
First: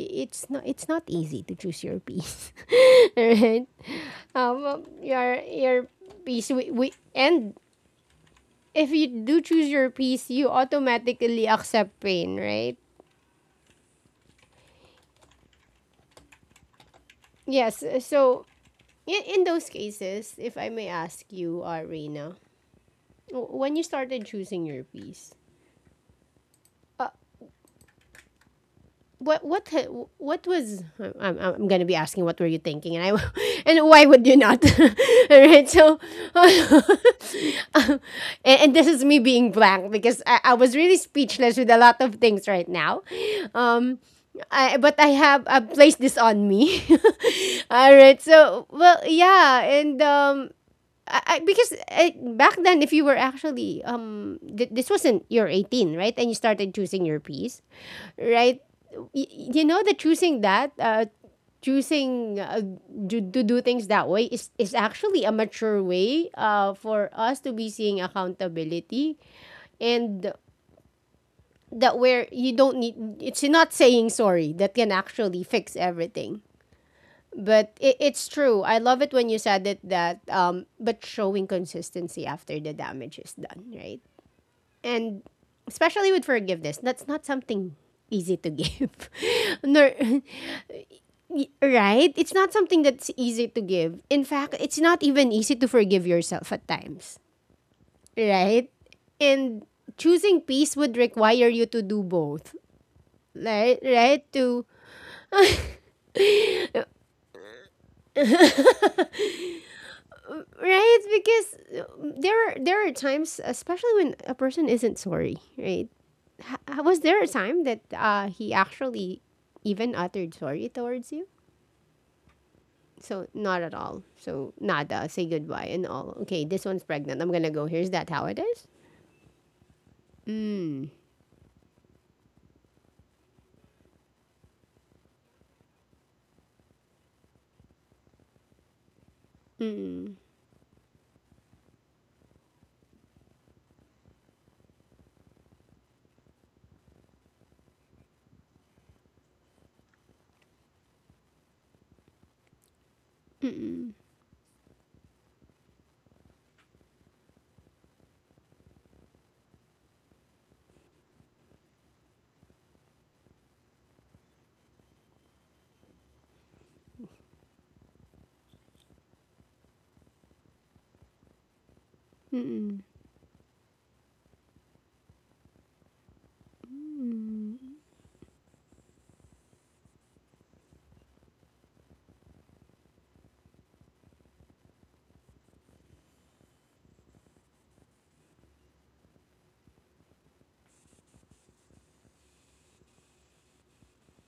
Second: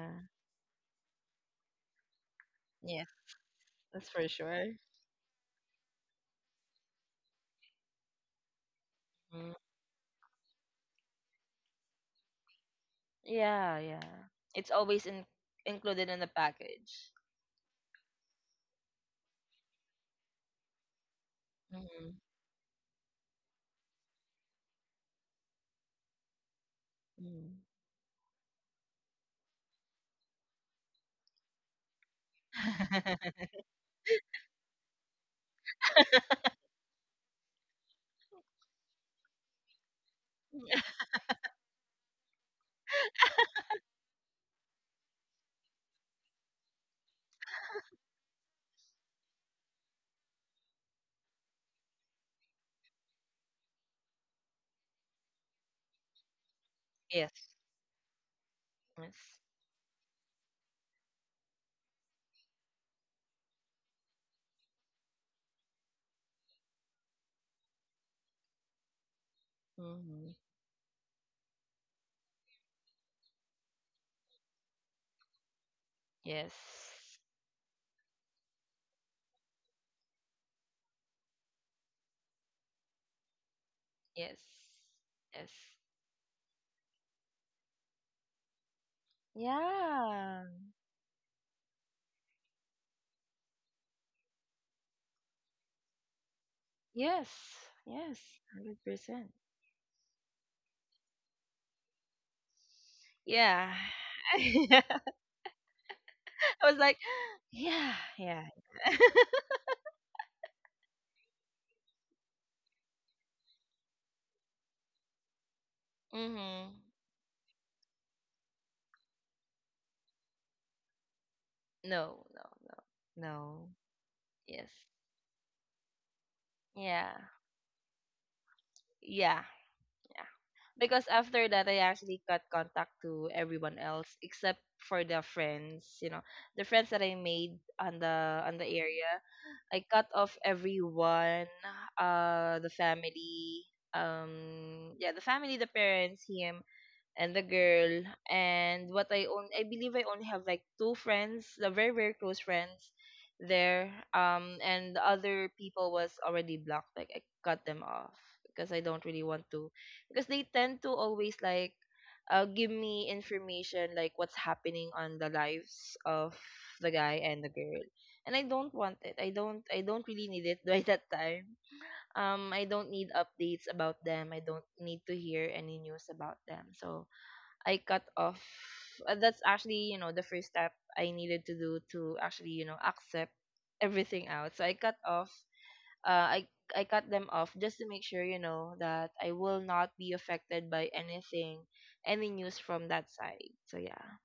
it's not, it's not easy to choose your piece, Yes, <laughs> right? that's for sure. Well, your piece, we, and if you do Mm. choose your piece, you automatically accept pain, right? Yeah, yeah. It's always included in the package. Yes. So, in those cases, if I may ask you, Mm-hmm. Reina, when you started choosing your piece, uh, Mm. what what ha- what was, I'm, I'm gonna be asking, what were you thinking, and I, <laughs> and why would you not, <laughs> all right, so <laughs> um, and this is me being blank because I was really speechless with a lot of things right now, um but I have placed this on me, <laughs> all right, so well, yeah, and because back then, if you were actually this wasn't, you're 18, right? And you started choosing your <laughs> Yes. piece, right? Yes. You know that, choosing to do things that way, is actually a mature way for us to be seeing accountability, and Hmm. that, where you don't need. It's not saying sorry that can actually fix everything, Yes. but it's true. I love it when you said it that, but showing consistency after the damage is done, right? Yes. And Yes. especially with forgiveness, that's not something easy to give. <laughs> Nor, Yeah. <laughs> right? It's not something that's easy to give. In fact, it's not even easy to forgive yourself at times, Yes. Yes. one right? Hundred percent. And choosing peace would require you to do both, Yeah. right? Right? To, <laughs> I was like, yeah, yeah. right, because there are times, especially when a person isn't sorry, right? Mhm. H- was there a time that he actually even uttered sorry towards you? No, no, no, So, not no. at all, so, Yes. nada, say goodbye and all, okay, this one's Yeah. pregnant, I'm gonna go, here's that, how it is. Yeah. Yeah. Because after that, I actually cut contact to everyone else except for the friends. You know, the friends that I made on the area. I cut off everyone. The family. Yeah, the family, the parents, him, and the girl and what I own. I believe I only have like two friends, the very very close friends Mm-mm. there. And the other people was already blocked. Like I cut them off because I don't really want to because they tend to always like give me information like what's happening on the lives of the guy and the girl. And I don't want it. I don't really need it <laughs> by that time. I Mm-mm. don't need updates about them. I don't need to hear any news about them. So Mm. I cut off. That's actually, the first step I needed to do to actually, accept everything out. So I cut off. Uh, I I cut them off just to make sure, that I will not be affected by anything, any news from that side. So yeah,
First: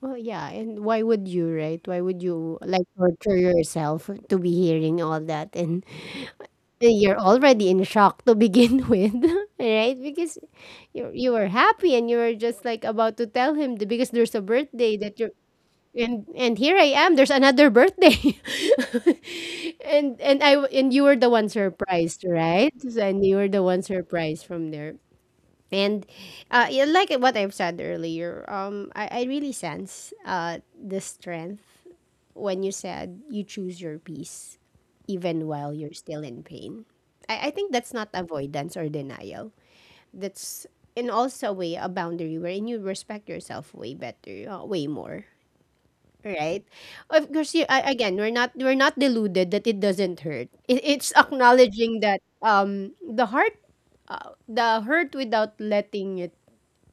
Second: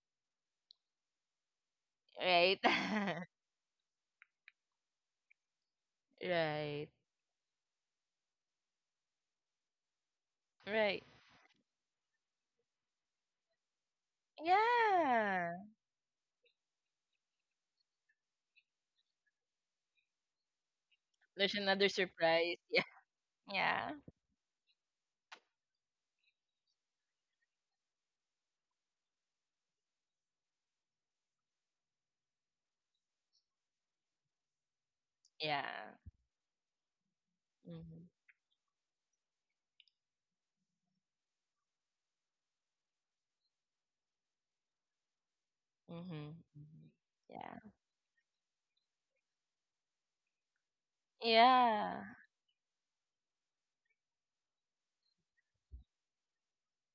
Well, yeah, and why would you? Right, why would you right, like torture yourself to be hearing all that? And <laughs> right, you're already in shock to begin <laughs> with, right? Because right. you were happy, and you were just like about to tell him because there's a birthday that you're, Yeah. and here I am. There's another birthday, <laughs> and you were the one There's another surprised, surprise. right? So, and <laughs> you were the one Yeah, surprised from there. And yeah, like what I've said earlier, I really sense the strength when you said you choose your peace yeah, even while you're yeah. still in pain. I think that's Mhm, not avoidance or denial. That's, in also a way, a boundary wherein you respect yourself way better, way more. mhm, Right, mhm. of course. Yeah, Again, we're not deluded that it doesn't hurt. It's yeah, acknowledging that the hurt without letting it,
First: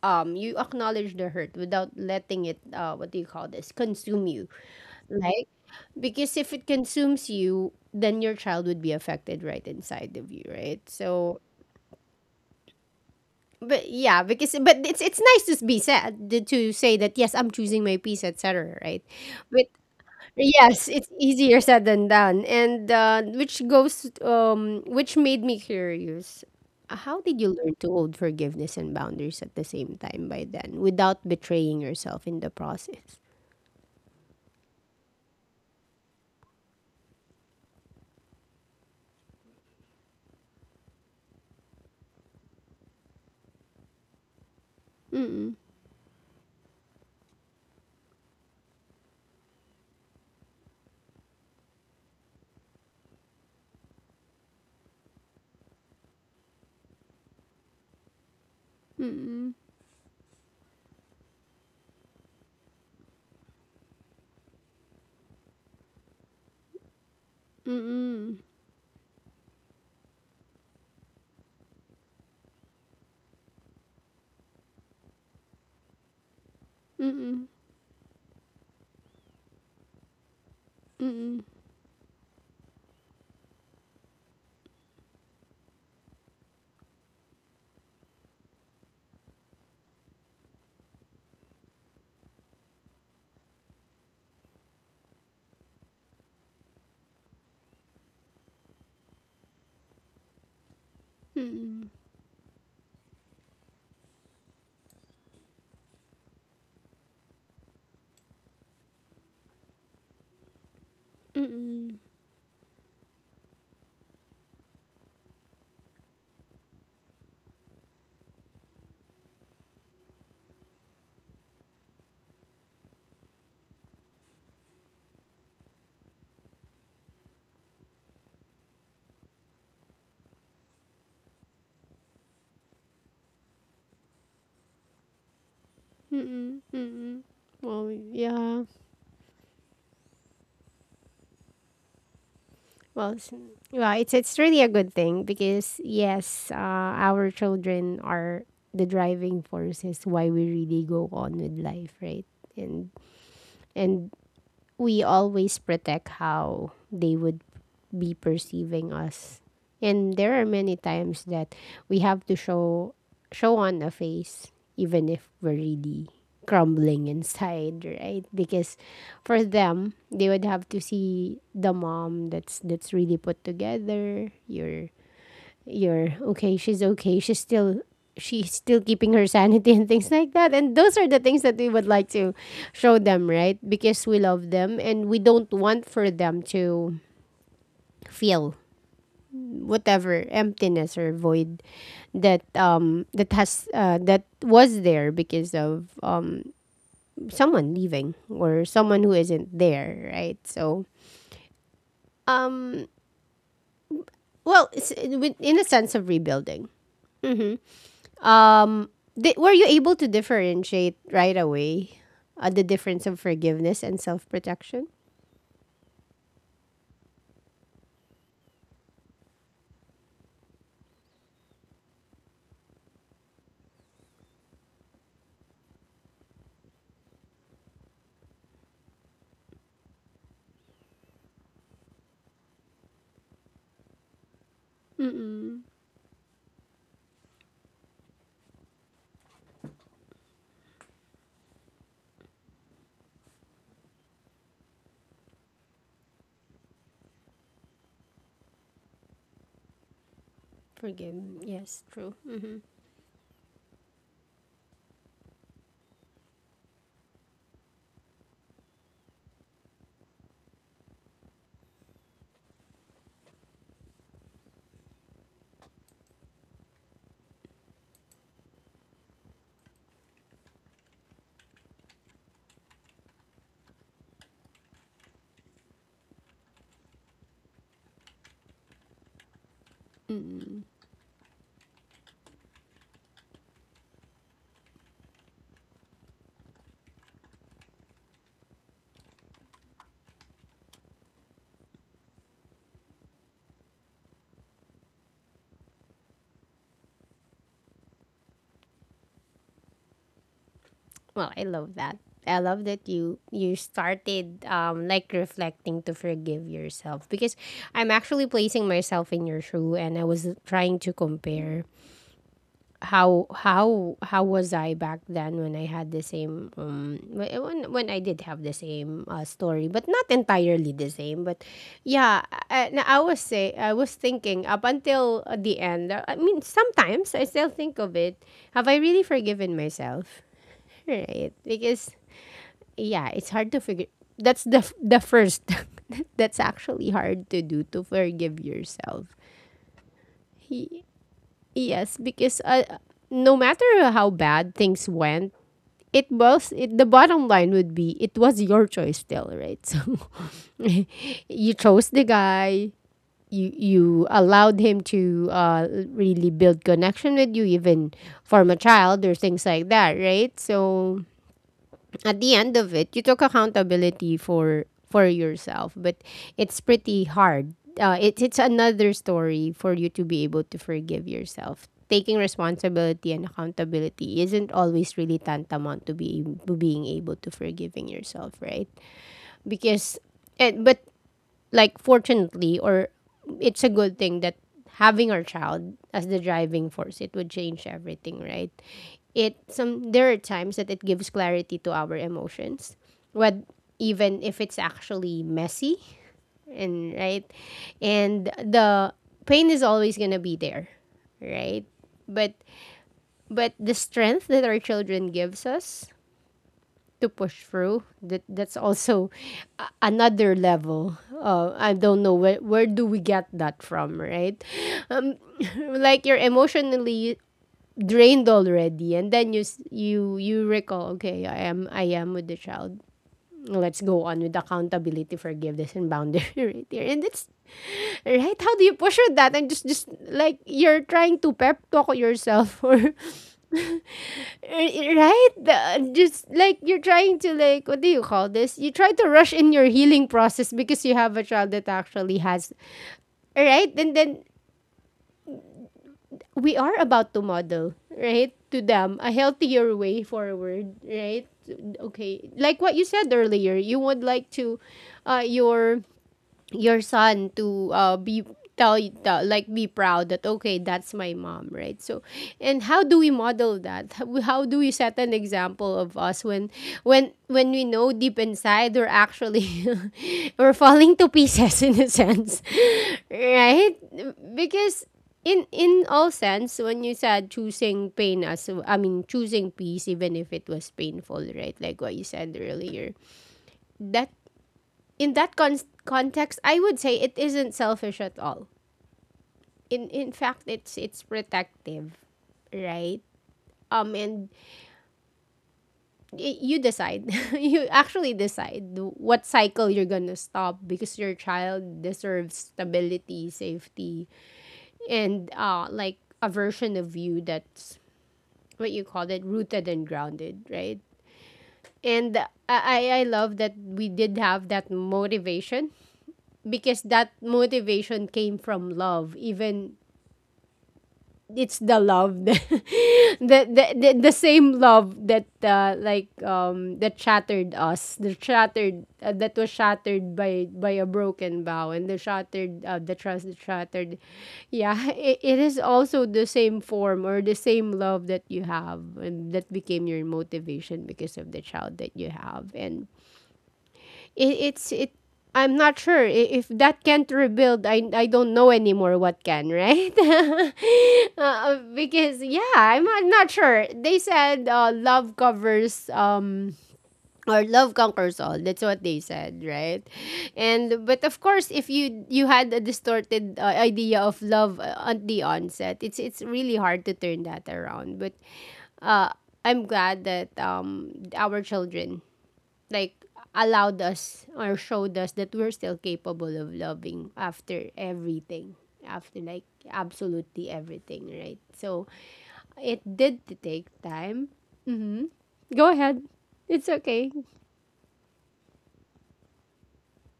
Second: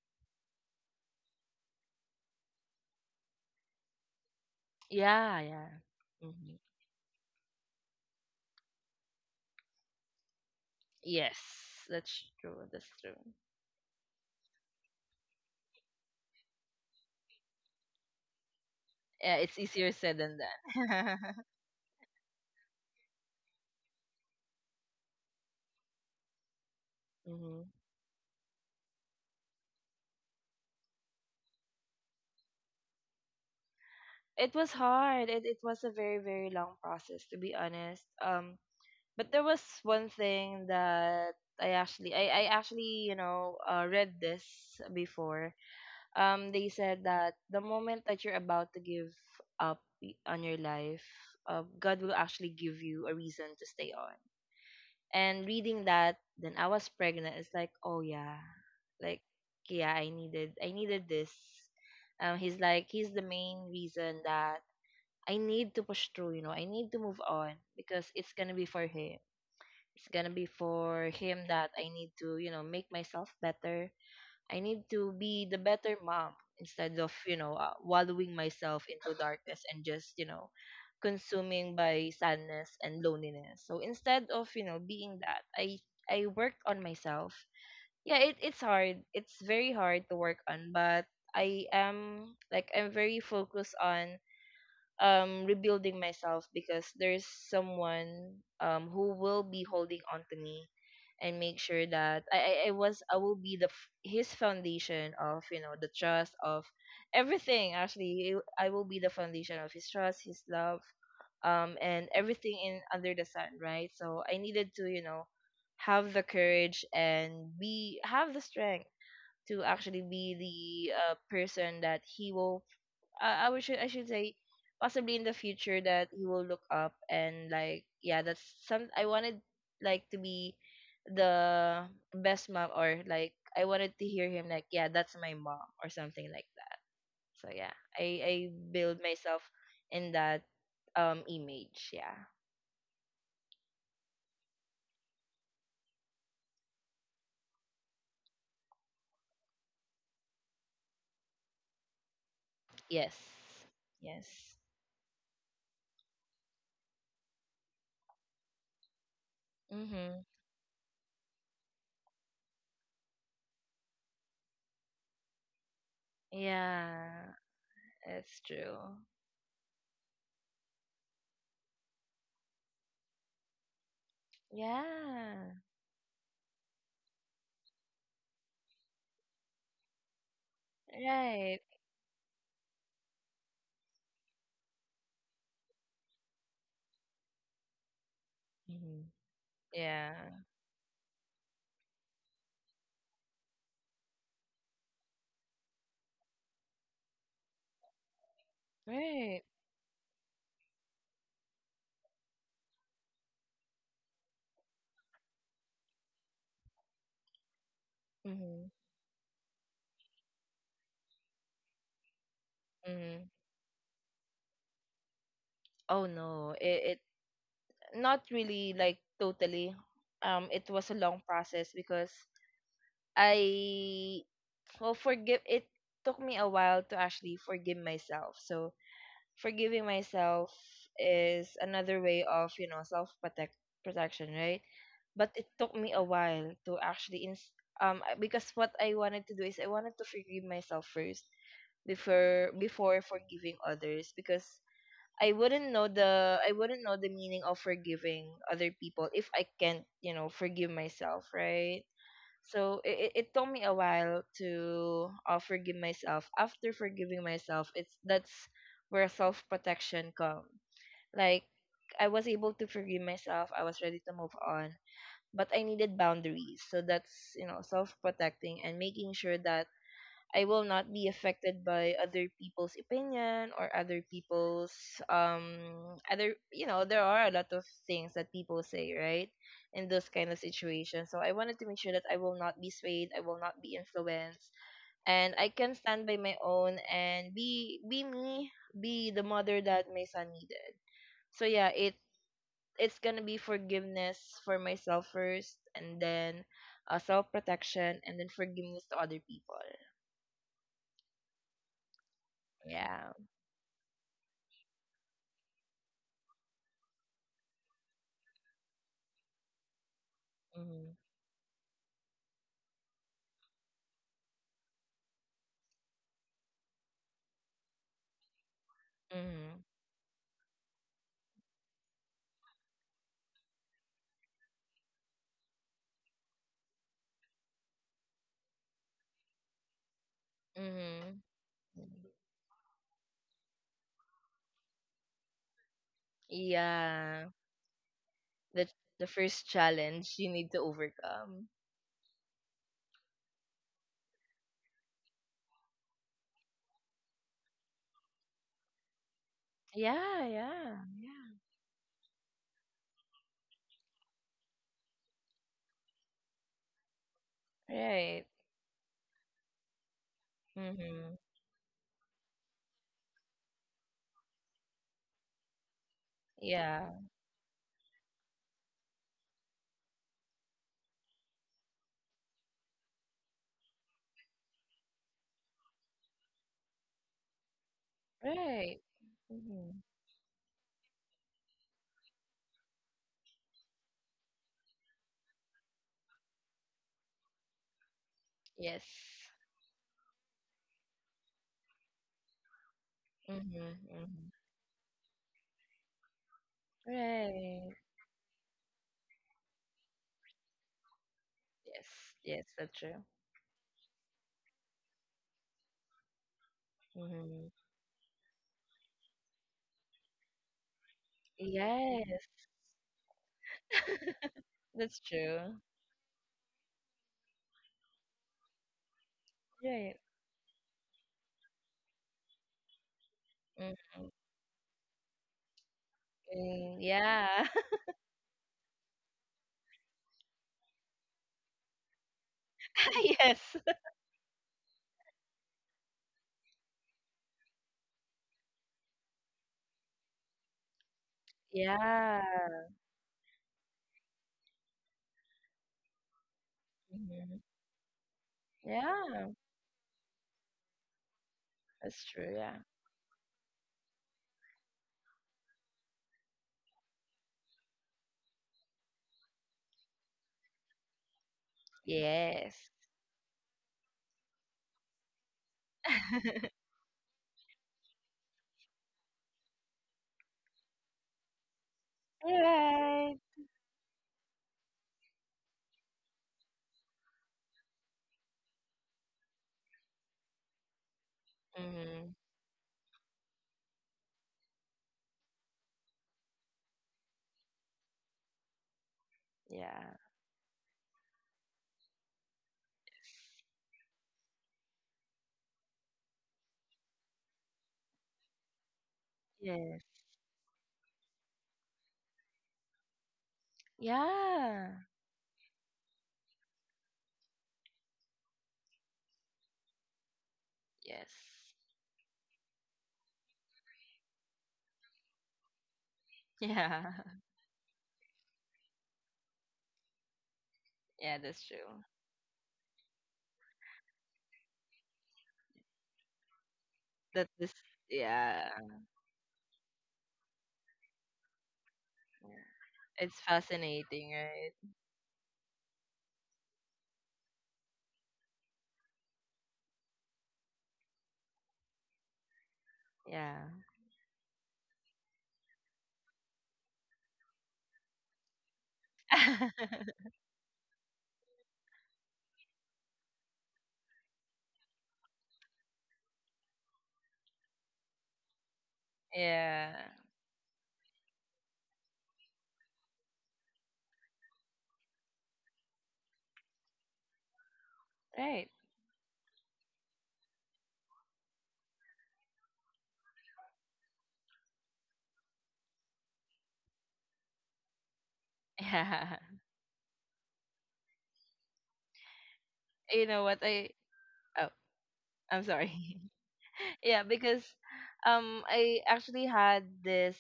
you acknowledge the hurt without letting it, what do you call this, consume you, yeah, like, yeah. because if Mm-hmm. it consumes you, then your child would be affected right inside of you, right? Yes, So, that's true. That's true. but yeah, because, but it's nice to be said to say that, yes, I'm choosing my peace, etc. Right? Yeah, it's But easier said than yes, it's done. <laughs> easier said than done, and which goes, which made me curious. How did you Hmm. learn to hold forgiveness and boundaries at the same time by then without betraying yourself in the process? It was hard. It was a very very long process to be honest. But there was one thing that I actually, read this before. Mm, They said that the moment that you're about to give up on your life, God will actually give you a reason to stay on. And reading that then I was pregnant, it's like oh yeah, like mm, yeah, I needed this. He's the main reason that I need to push through. You know, I need to move on mm, because mm, it's mm, gonna be for him. It's gonna be for him that I need to, make myself better. I need to be the better mom instead of, mm, wallowing myself into darkness and just, mm, mm, consuming by sadness and loneliness. So instead of, being that, I worked on myself. Yeah, it's hard. It's very hard to work on, but I am, I'm very focused on rebuilding myself because there's someone who will be holding on to me and make sure mm. that I will be the his foundation of, you know, the trust of everything actually. I will be the foundation of his trust, his love, Mm-mm. and everything in under the sun, right? So I needed to, you know, have the courage and be, have the strength to actually be the person that he will, I should say, possibly in the future, that he will look up and like, yeah, that's some I wanted, like, to be the best mom, or like I wanted to hear him like, yeah, that's my mom, or something like that. So yeah, Well, I yeah. build myself in that image. Yeah. Well, well, it's really a good thing because yes, our children are the driving forces why we really go on with life, right? And Yes. and Yes. we always protect how they would be perceiving us. And Mhm. there are many times that we have to show on a face even if we're really crumbling Yeah, inside, <laughs> right? it's true. Because for them, they would have to see the mom that's really put together, your, Yeah. you're okay, she's okay, she's still keeping her sanity and things like that. And those are the things that Right. we would like to show them, right? Because we love them and we don't want for them to feel Mhm. whatever Yeah. emptiness or void that has, that was there because of someone leaving or someone who Right. isn't there, right? So um well, it's, in a sense of rebuilding. Mhm. Um, were you able to differentiate right away the difference of Mhm. forgiveness and self protection? Oh no, it not really, like, totally. It was a long process because I, well, forgive. It took me a while to actually forgive myself. So forgiving myself is another way of, you know, self protect protection, right? But it Mm-mm. took me a while to actually because what I wanted to do is I wanted to forgive myself first before forgiving others, because I wouldn't know the meaning of forgiving other people if I can't, you know, forgive Forgive. myself, right? Yes, true. Mm-hmm. So it took me a while to forgive myself. After forgiving myself, it's that's where self protection comes. Like, I was able to forgive myself. I was ready to move on, but I needed boundaries. So that's, you know, self protecting and making sure that I will not be affected by other people's opinion or other people's um other, you know, there are a lot of things that people say, right, in those kind of situations, so I wanted to make sure that I will not be swayed, I will not be influenced, and I can stand by my own and be, me be the mother that my son needed. So yeah, it it's gonna be forgiveness for myself first, and then self protection, and then forgiveness to other people. Well, I love that. I love that Yeah. you started like reflecting to forgive yourself because I'm actually placing myself in your shoe and I was trying to Hmm. compare how was I back then when I had the same when I did have the same Mhm. story but not entirely the same but yeah I was say I was thinking up until the end I mean sometimes I still think of it. Have I really forgiven myself, Mhm. right? Because Mhm. yeah, it's hard to figure. That's the first. <laughs> That's actually Yeah. hard to do, to forgive The the yourself. first challenge you need to overcome. Yes, because no matter how bad things went, the bottom line would be it was your choice still, right? <laughs> So Yeah, yeah. <laughs> Yeah. you chose the guy. You allowed him to really build connection with you, even Right. form a child or things like that, right? So Mhm. at the end of it, you took accountability for yourself, but it's Yeah. pretty hard. It's another story for you to be able to forgive yourself. Taking responsibility and accountability isn't always really tantamount to be to being able to forgiving yourself, right? Right. Mhm. Because and but like fortunately or it's a good thing that having our child as the driving force, it would change everything, right? Yes. it some There are times that it gives clarity to our emotions, Mhm. what, even Mhm. if it's actually messy. And right, Right. and the pain is always going to be there, right? Yes. but Yes, that's true. but the strength that our children gives us to push Mhm. through that, that's also a- another level. I don't know Yes. Where do we get that from, right? <laughs> That's um, true. <laughs> like you're emotionally drained already, and then you Right. you recall, okay, I am with the child. Let's go Mhm. on with accountability, forgiveness, and boundary. <laughs> Right Mm, here, and it's Yeah. right. How do you push with that? And just like you're trying to pep talk yourself, <laughs> or <laughs> Yes. <laughs> Just like you're trying to, like, what do you call this? You try to rush in your healing process because you have a child that Yeah. actually has, right? And then we are about to Mhm. model, right, to them a Yeah. healthier way forward, right? That's true. Okay, Yeah. like what you said earlier, you would like to uh your your son to be, like, be proud that, okay, that's my mom, right? So, and Yes. how do we model that? How do we set an example of us when <laughs> when we know deep inside, we're actually <laughs> we're falling to pieces, in a sense. <laughs> Right. Right, because in all sense, when you said choosing pain as I mean choosing peace, even if it was painful, right, like what you Mm-hmm. said earlier, that in that context, I would say it isn't selfish at all. In Yeah. in fact, it's protective, right? And you decide. <laughs> You actually decide what cycle Yes. you're gonna stop, because your child deserves stability, safety, Yeah. and like a version of you that's, what you call it, rooted and grounded, right? Yes. And I love that we did have that motivation, because Yeah. that <laughs> motivation came from love, even Yeah, that's it's true. the love, <laughs> the same love that like that That this shattered us, the yeah. shattered that was shattered by a broken vow, and the shattered the It's trust that shattered. fascinating, right? Yeah, <laughs> it is also the same form or the same love that you have, and that became your motivation because of the child that you have. And Yeah. it, it's it, I'm not sure if that can't rebuild, I don't know anymore what can, <laughs> right? <laughs> Because yeah, I'm not sure. They said love covers or love conquers all. That's what they said, yeah. right? And but of course, if you had a distorted idea of love at the onset, it's really hard to turn that around. But Right. uh, I'm glad that our children, like, allowed us or showed us that we're still capable of loving after everything, Yeah. after, <laughs> like, absolutely everything, right? So it You did know what take I time. oh, Mm-hmm. I'm Go sorry. ahead, <laughs> it's <laughs> Yeah, okay. because I actually had this,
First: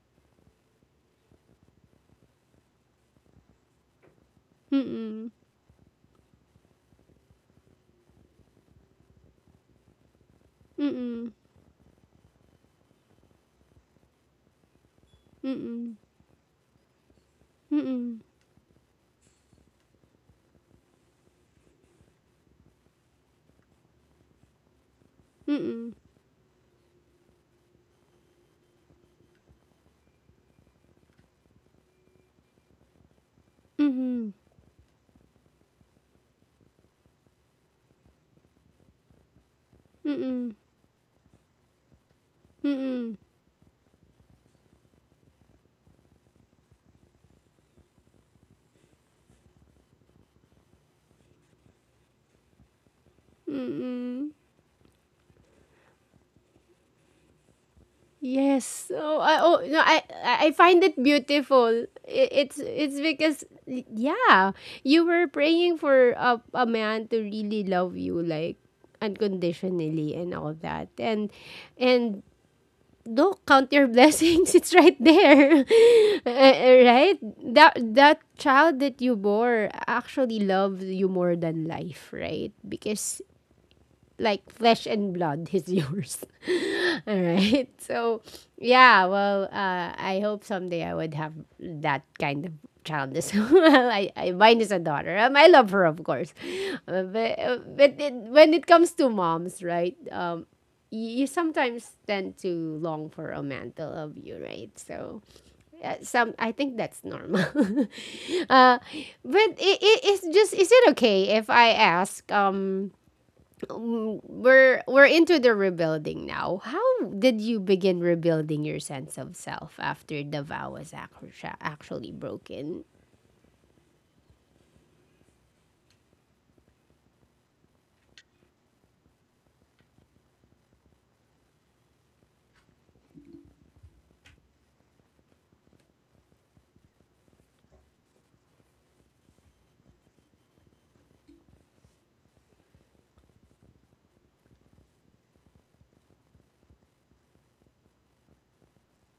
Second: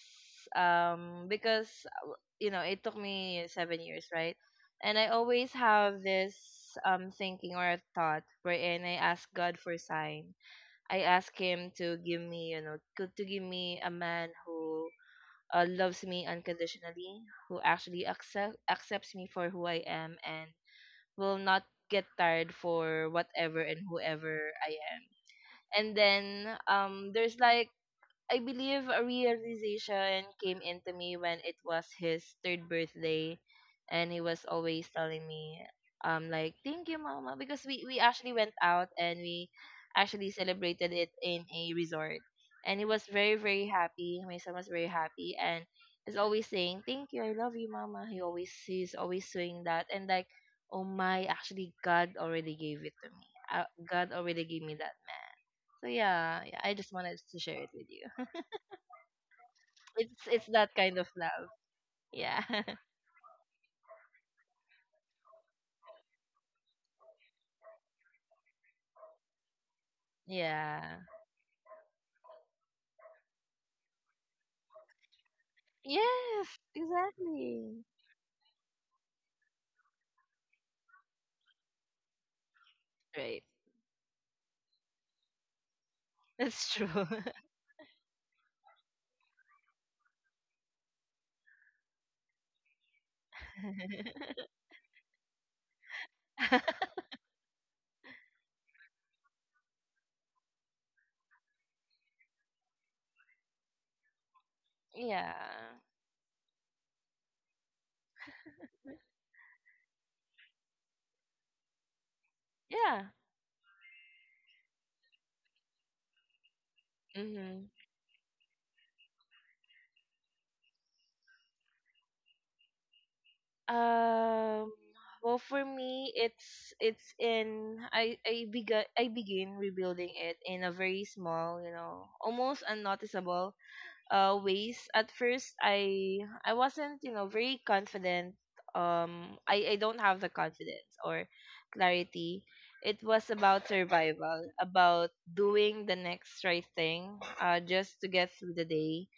because uh, you know, it took me 7 years, right? And I Mm-mm. always have this thinking or thought wherein I ask God for sign. I Mm-mm. ask him to give me, you know, to give me a man who Mm-mm. loves me unconditionally, who actually Mm-mm. Accepts me for who I am, and will not get tired for whatever and whoever I am. Mm-mm. And then there's like, I believe a realization came into me when it was his third birthday, and he Mm-mm. was always telling me, like, thank you, mama, because we actually went out and we actually Mm-mm. celebrated it in a resort. And he was Mm-mm. very, very happy. My son was very happy, and is always saying, thank you, I love you, mama. He always, he's always saying that. And like, oh, my, actually God already gave it to me. God Mm-mm. already gave me that. So yeah, yeah, I just wanted to share it with you. <laughs> Yes. Oh, I, oh no, It's it's I that find it kind of love. beautiful. Yeah. <laughs> It's because, yeah, you were praying for a man to really love you, like, unconditionally and all Yeah. that. And don't count your blessings. <laughs> It's right there. <laughs> Yes, right? That exactly. that child that you bore actually loves you more than life, right? Because, Right. like, flesh and blood is yours. That's <laughs> true. All right. So, yeah, well, I hope someday I would have that kind of child as <laughs> well. I Mine is a daughter. I love her, of course. <laughs> But it, when it comes to moms, right? You sometimes tend to long for a man to love you, right? So, Yeah. Some I think that's normal. <laughs> Uh, but I it's just, is it okay if I ask, um, Yeah. We're into the rebuilding now. How did you Mhm. begin rebuilding your sense of self after the vow was actually broken? Um well, for me, it's in I began, I begin rebuilding it in a very small, you know, almost unnoticeable ways. At first, I wasn't, you know, very confident. I don't have the confidence or clarity. It was about survival, about doing the next right thing, just to get through the day.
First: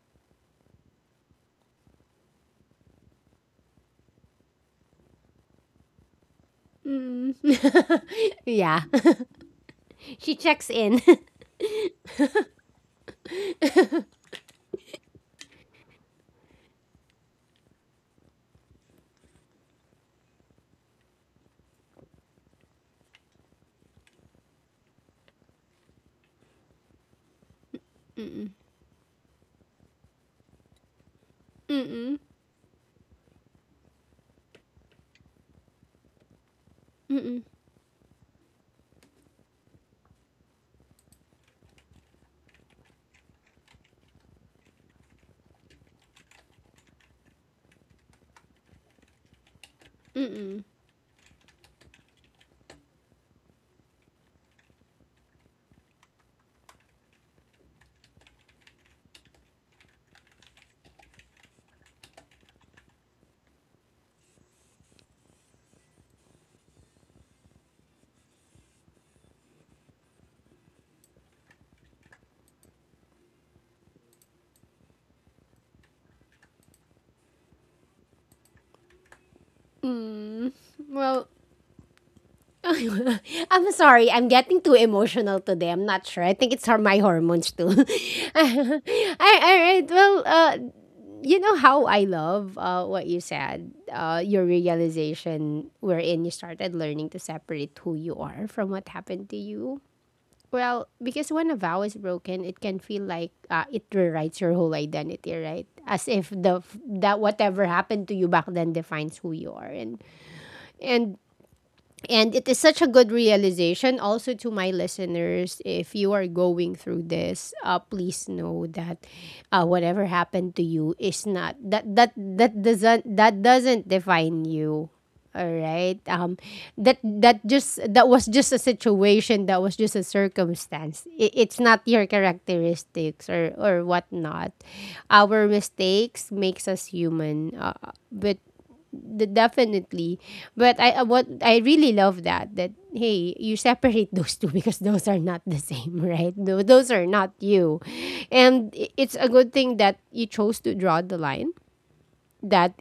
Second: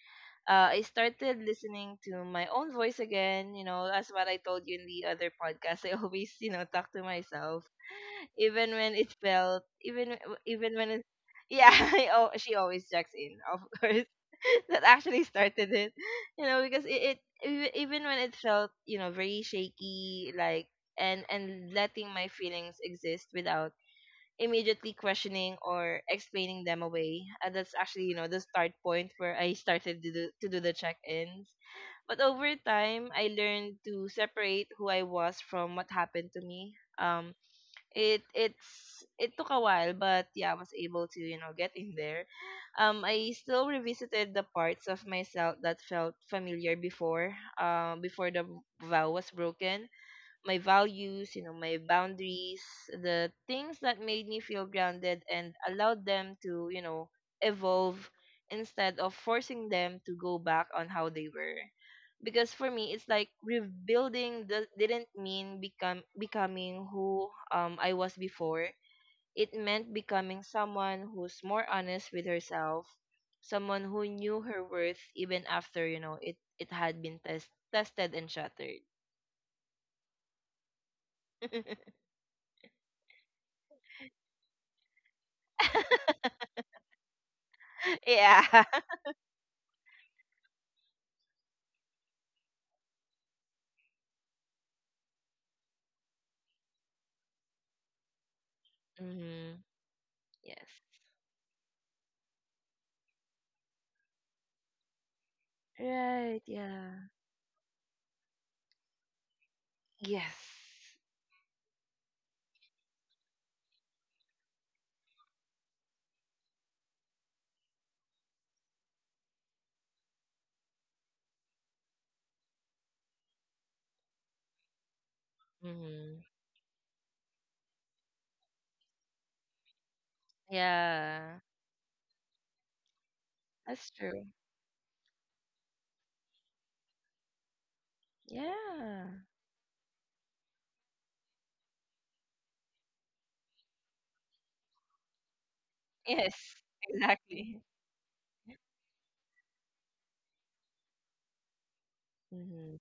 I started listening to my own voice again. You know, as what I told you in the other podcast, I <laughs> always, you know, talk to Mm. myself, <laughs> Yeah, even <laughs> she checks even when in. it, <laughs> yeah, <laughs> I, oh, she always checks in, of course. <laughs> That actually started it, you know, because it, even when it felt, you know, very shaky, like, and letting my feelings exist without immediately questioning or explaining them away. And that's actually, you know, the Mm-mm. start point where I started to do the check-ins. Mm-mm. But over time, I learned to separate who I was from what happened to me. Um, Mm-mm. it it's it took a while, but yeah, I was able to, you know, get in there. I still revisited the parts of myself that felt familiar before, before the vow was broken. My Mm-mm. values, you know, my boundaries, the things that made me feel grounded, and allowed them to, you know, evolve instead of forcing them to go back on how they were. Because for me, it's like rebuilding didn't mean become becoming who I was before. It meant becoming someone who's more honest with herself, someone who knew her worth even after, you know, it had been tested and shattered. Well, <laughs> <laughs> I'm sorry. I'm getting too emotional today. I'm not sure. I think it's my hormones too. <laughs> <laughs> Yeah. I, all right. Well, you know how I love what you said. Your realization wherein you started learning to separate who you are from what happened to Mm-hmm. you. Yes. Well, because when a vow is broken, it can feel like it rewrites your whole identity, right? As if Right. the Yeah. that whatever happened to you back then defines who you are, Yes. and and it is such a good realization also to my listeners. If you are going through this, please know that whatever happened to you is not that that doesn't that doesn't define you. All right. Mm-hmm. That that just that was just a situation. That was just a circumstance. It, Yeah. it's not your characteristics or That's true. whatnot. Our mistakes makes us human. But Yeah. Definitely. But I what I really love that that, hey, you separate <laughs> those two, because those are not the same, <laughs> right? Yes. Those are not Exactly. you. And it's a good thing that you chose to draw the line that Mm-hmm.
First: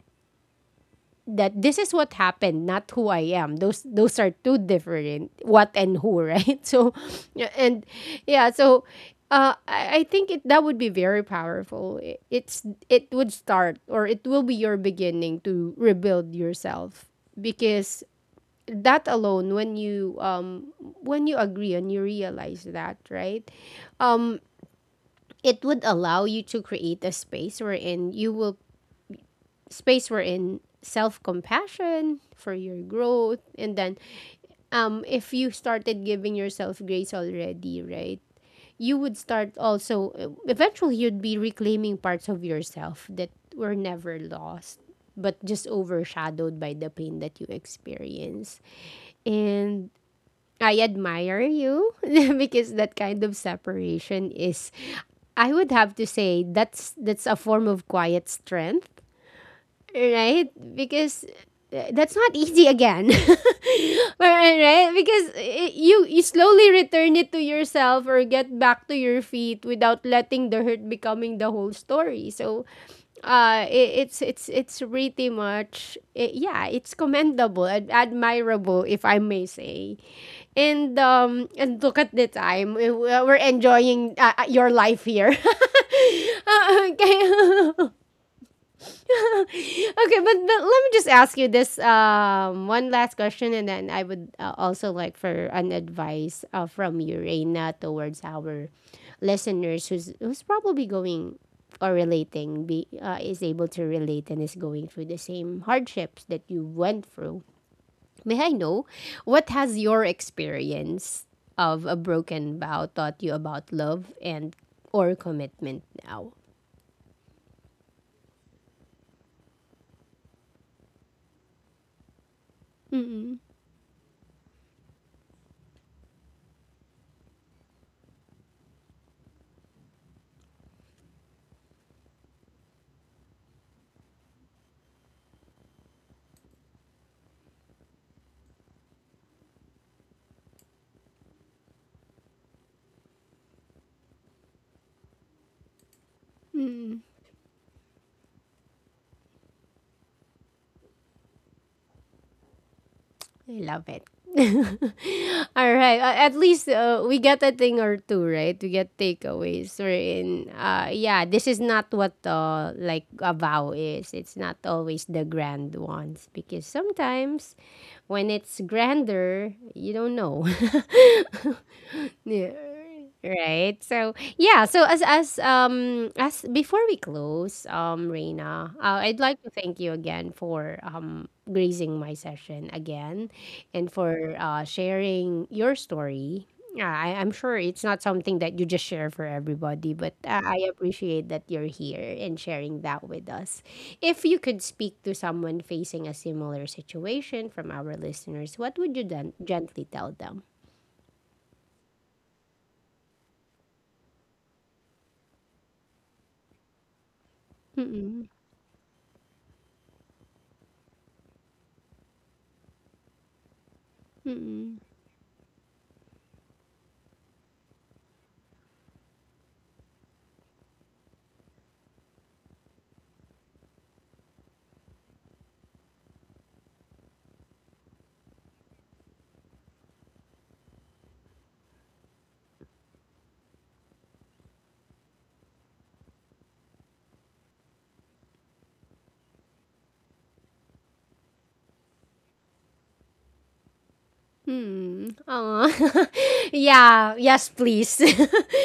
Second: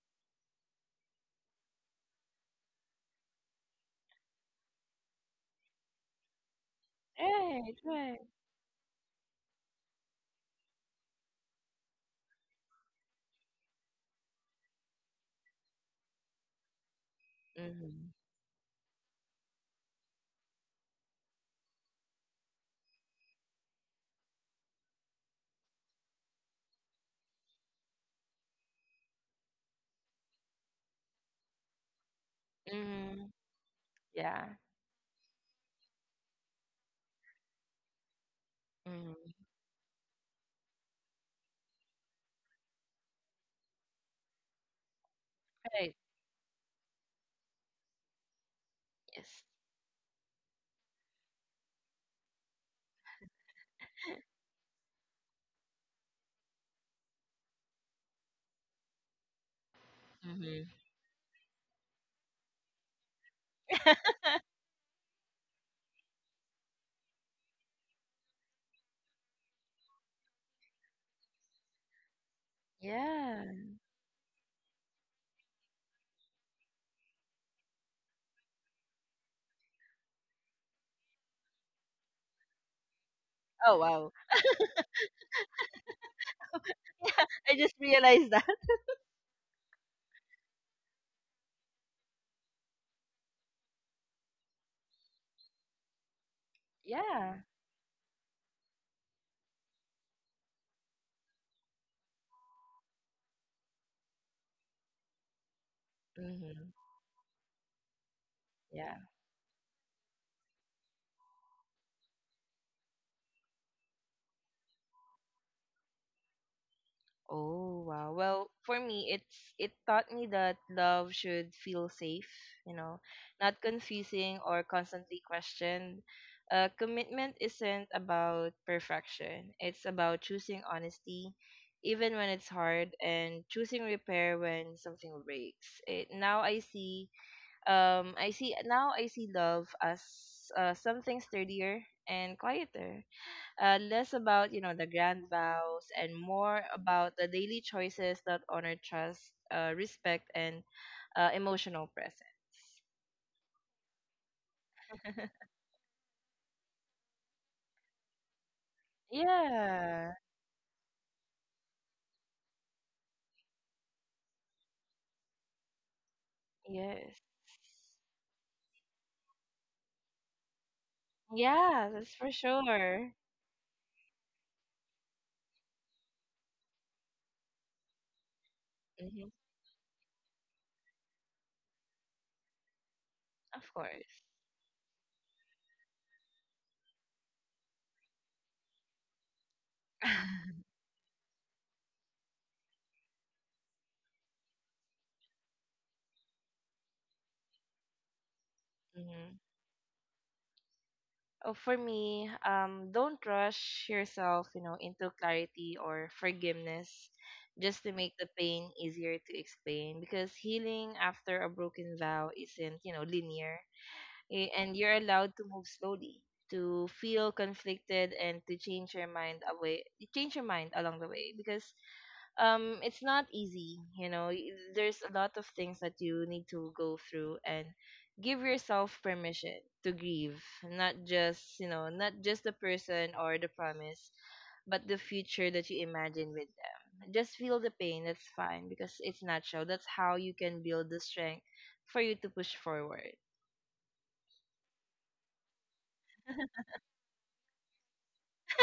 that this is what happened, not who I am. Those are two different what and who, right? <laughs> So, yeah, Right. and Right. yeah, so I think it that would be very powerful. It, it's it would start, or it will be your beginning to rebuild yourself, because Mm-hmm. that alone when you agree and you realize that, right, um, it would allow you to create a space wherein you will space we're in self-compassion for your Mm-hmm. growth. And then Yeah. If you started giving yourself grace already, right, you would Mm-hmm. start also eventually you'd be reclaiming parts of yourself that were never lost, but just Right. overshadowed by the pain that you experience. Yes. And I admire you <laughs> because that kind of separation is, I would have to say, that's a form of quiet strength, right? Mm-hmm. <laughs> Because that's not easy again. <laughs> Right? Right? Because you you slowly return it to yourself or get back to your feet without letting the hurt becoming the whole story. So Yeah. It, it's pretty much eh, yeah, it's commendable and admirable, if I may say. And and look at the time. Eh, we're Oh enjoying wow. Your life here. <laughs> Ah, okay. <laughs> I just <laughs> realized that. <laughs> Okay, but let me just ask you this, one last question, and then I would also like for an advice from you, Yeah. Reina, towards our listeners who's who's probably going or relating, be is able to relate and is going through the same hardships that you Mm-hmm. went through. May I know Yeah. what has your experience of a broken vow taught you about love and or commitment now? Oh wow. Well, for me, it's, it taught me that love should feel safe, you know, not confusing or constantly questioned. Commitment isn't about perfection. It's about choosing honesty even when it's hard, and choosing repair when something breaks. It, now I see, I see now I see love as something sturdier and quieter, less about, you know, the grand vows, and more about the daily choices that honor trust, respect, and emotional presence. I love it. <laughs> <laughs> All right. At least we got a thing or two, right? We get takeaways. We're Yeah. in. Yeah, this is not what like a vow is. It's not always the grand ones, because Yes. sometimes when it's grander, you don't know. <laughs> Yeah, that's for Yeah. sure. Right. So yeah. So as before we close, Reina, I'd Hmm. like to thank you again for gracing my session again, Of and course. for sharing your story. Yeah, I'm sure it's not something that you just share for everybody, but I appreciate that you're here and sharing that with us. If you could speak to someone facing a similar situation from our listeners, what would you then Hmm. gently tell them? Oh, for me, don't rush yourself, you know, into clarity or forgiveness just to make Mm-mm. the pain easier to explain, because healing after a broken vow isn't, you know, linear. And Mm-mm. you're allowed to move slowly, to feel conflicted, and to change your mind away change your mind along the way, because it's not easy, you know. There's a lot of things that you need to go through. And give yourself permission to grieve, not just, you know, not just the person or the promise, but the future that you imagine with them. Just feel the pain, that's fine, because it's natural. That's how you can build the strength for you to push forward. Hmm. Aw. <laughs> Yeah. Yes, please.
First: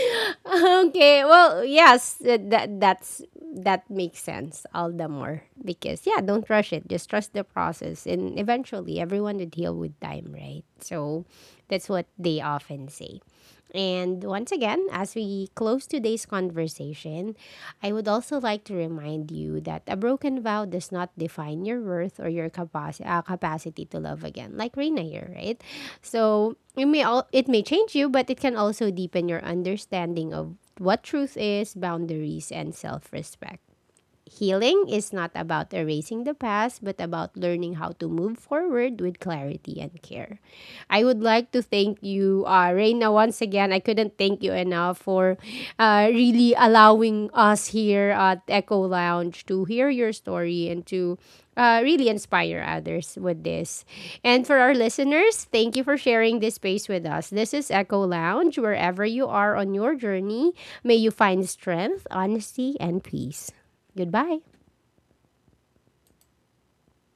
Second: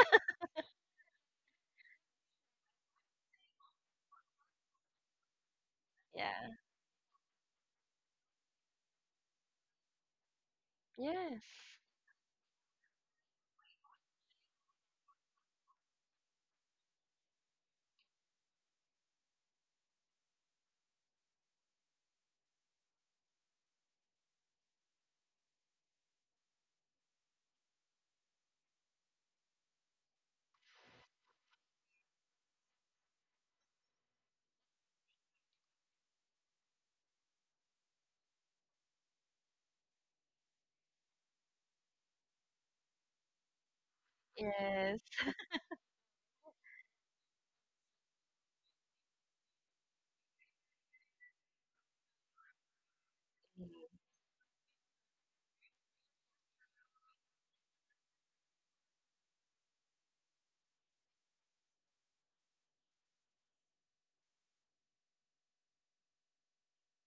<laughs> Okay. Well, yes. That's that makes sense all the more, because yeah, don't Yeah. rush it. Just trust the process, and eventually, everyone would heal with time, right? So, Yes. that's what they often say. And once again, as we close today's conversation, I would also like to remind you that a broken vow does not define your worth or your capacity capacity to love again, like Reina here, right? So it may all it may change you, but it can also deepen your understanding of what truth is, boundaries, and self respect. Healing is not about erasing the past, but about learning how to move forward with clarity and care. I would like to thank you, Reina, once again. I couldn't thank you enough Yes. for really allowing us here at Echo Lounge to hear your story and to really inspire others with this. And for our listeners, thank you for sharing this space with us. This is Echo Lounge. Wherever you are on your journey, may you find strength, honesty, and peace. Goodbye.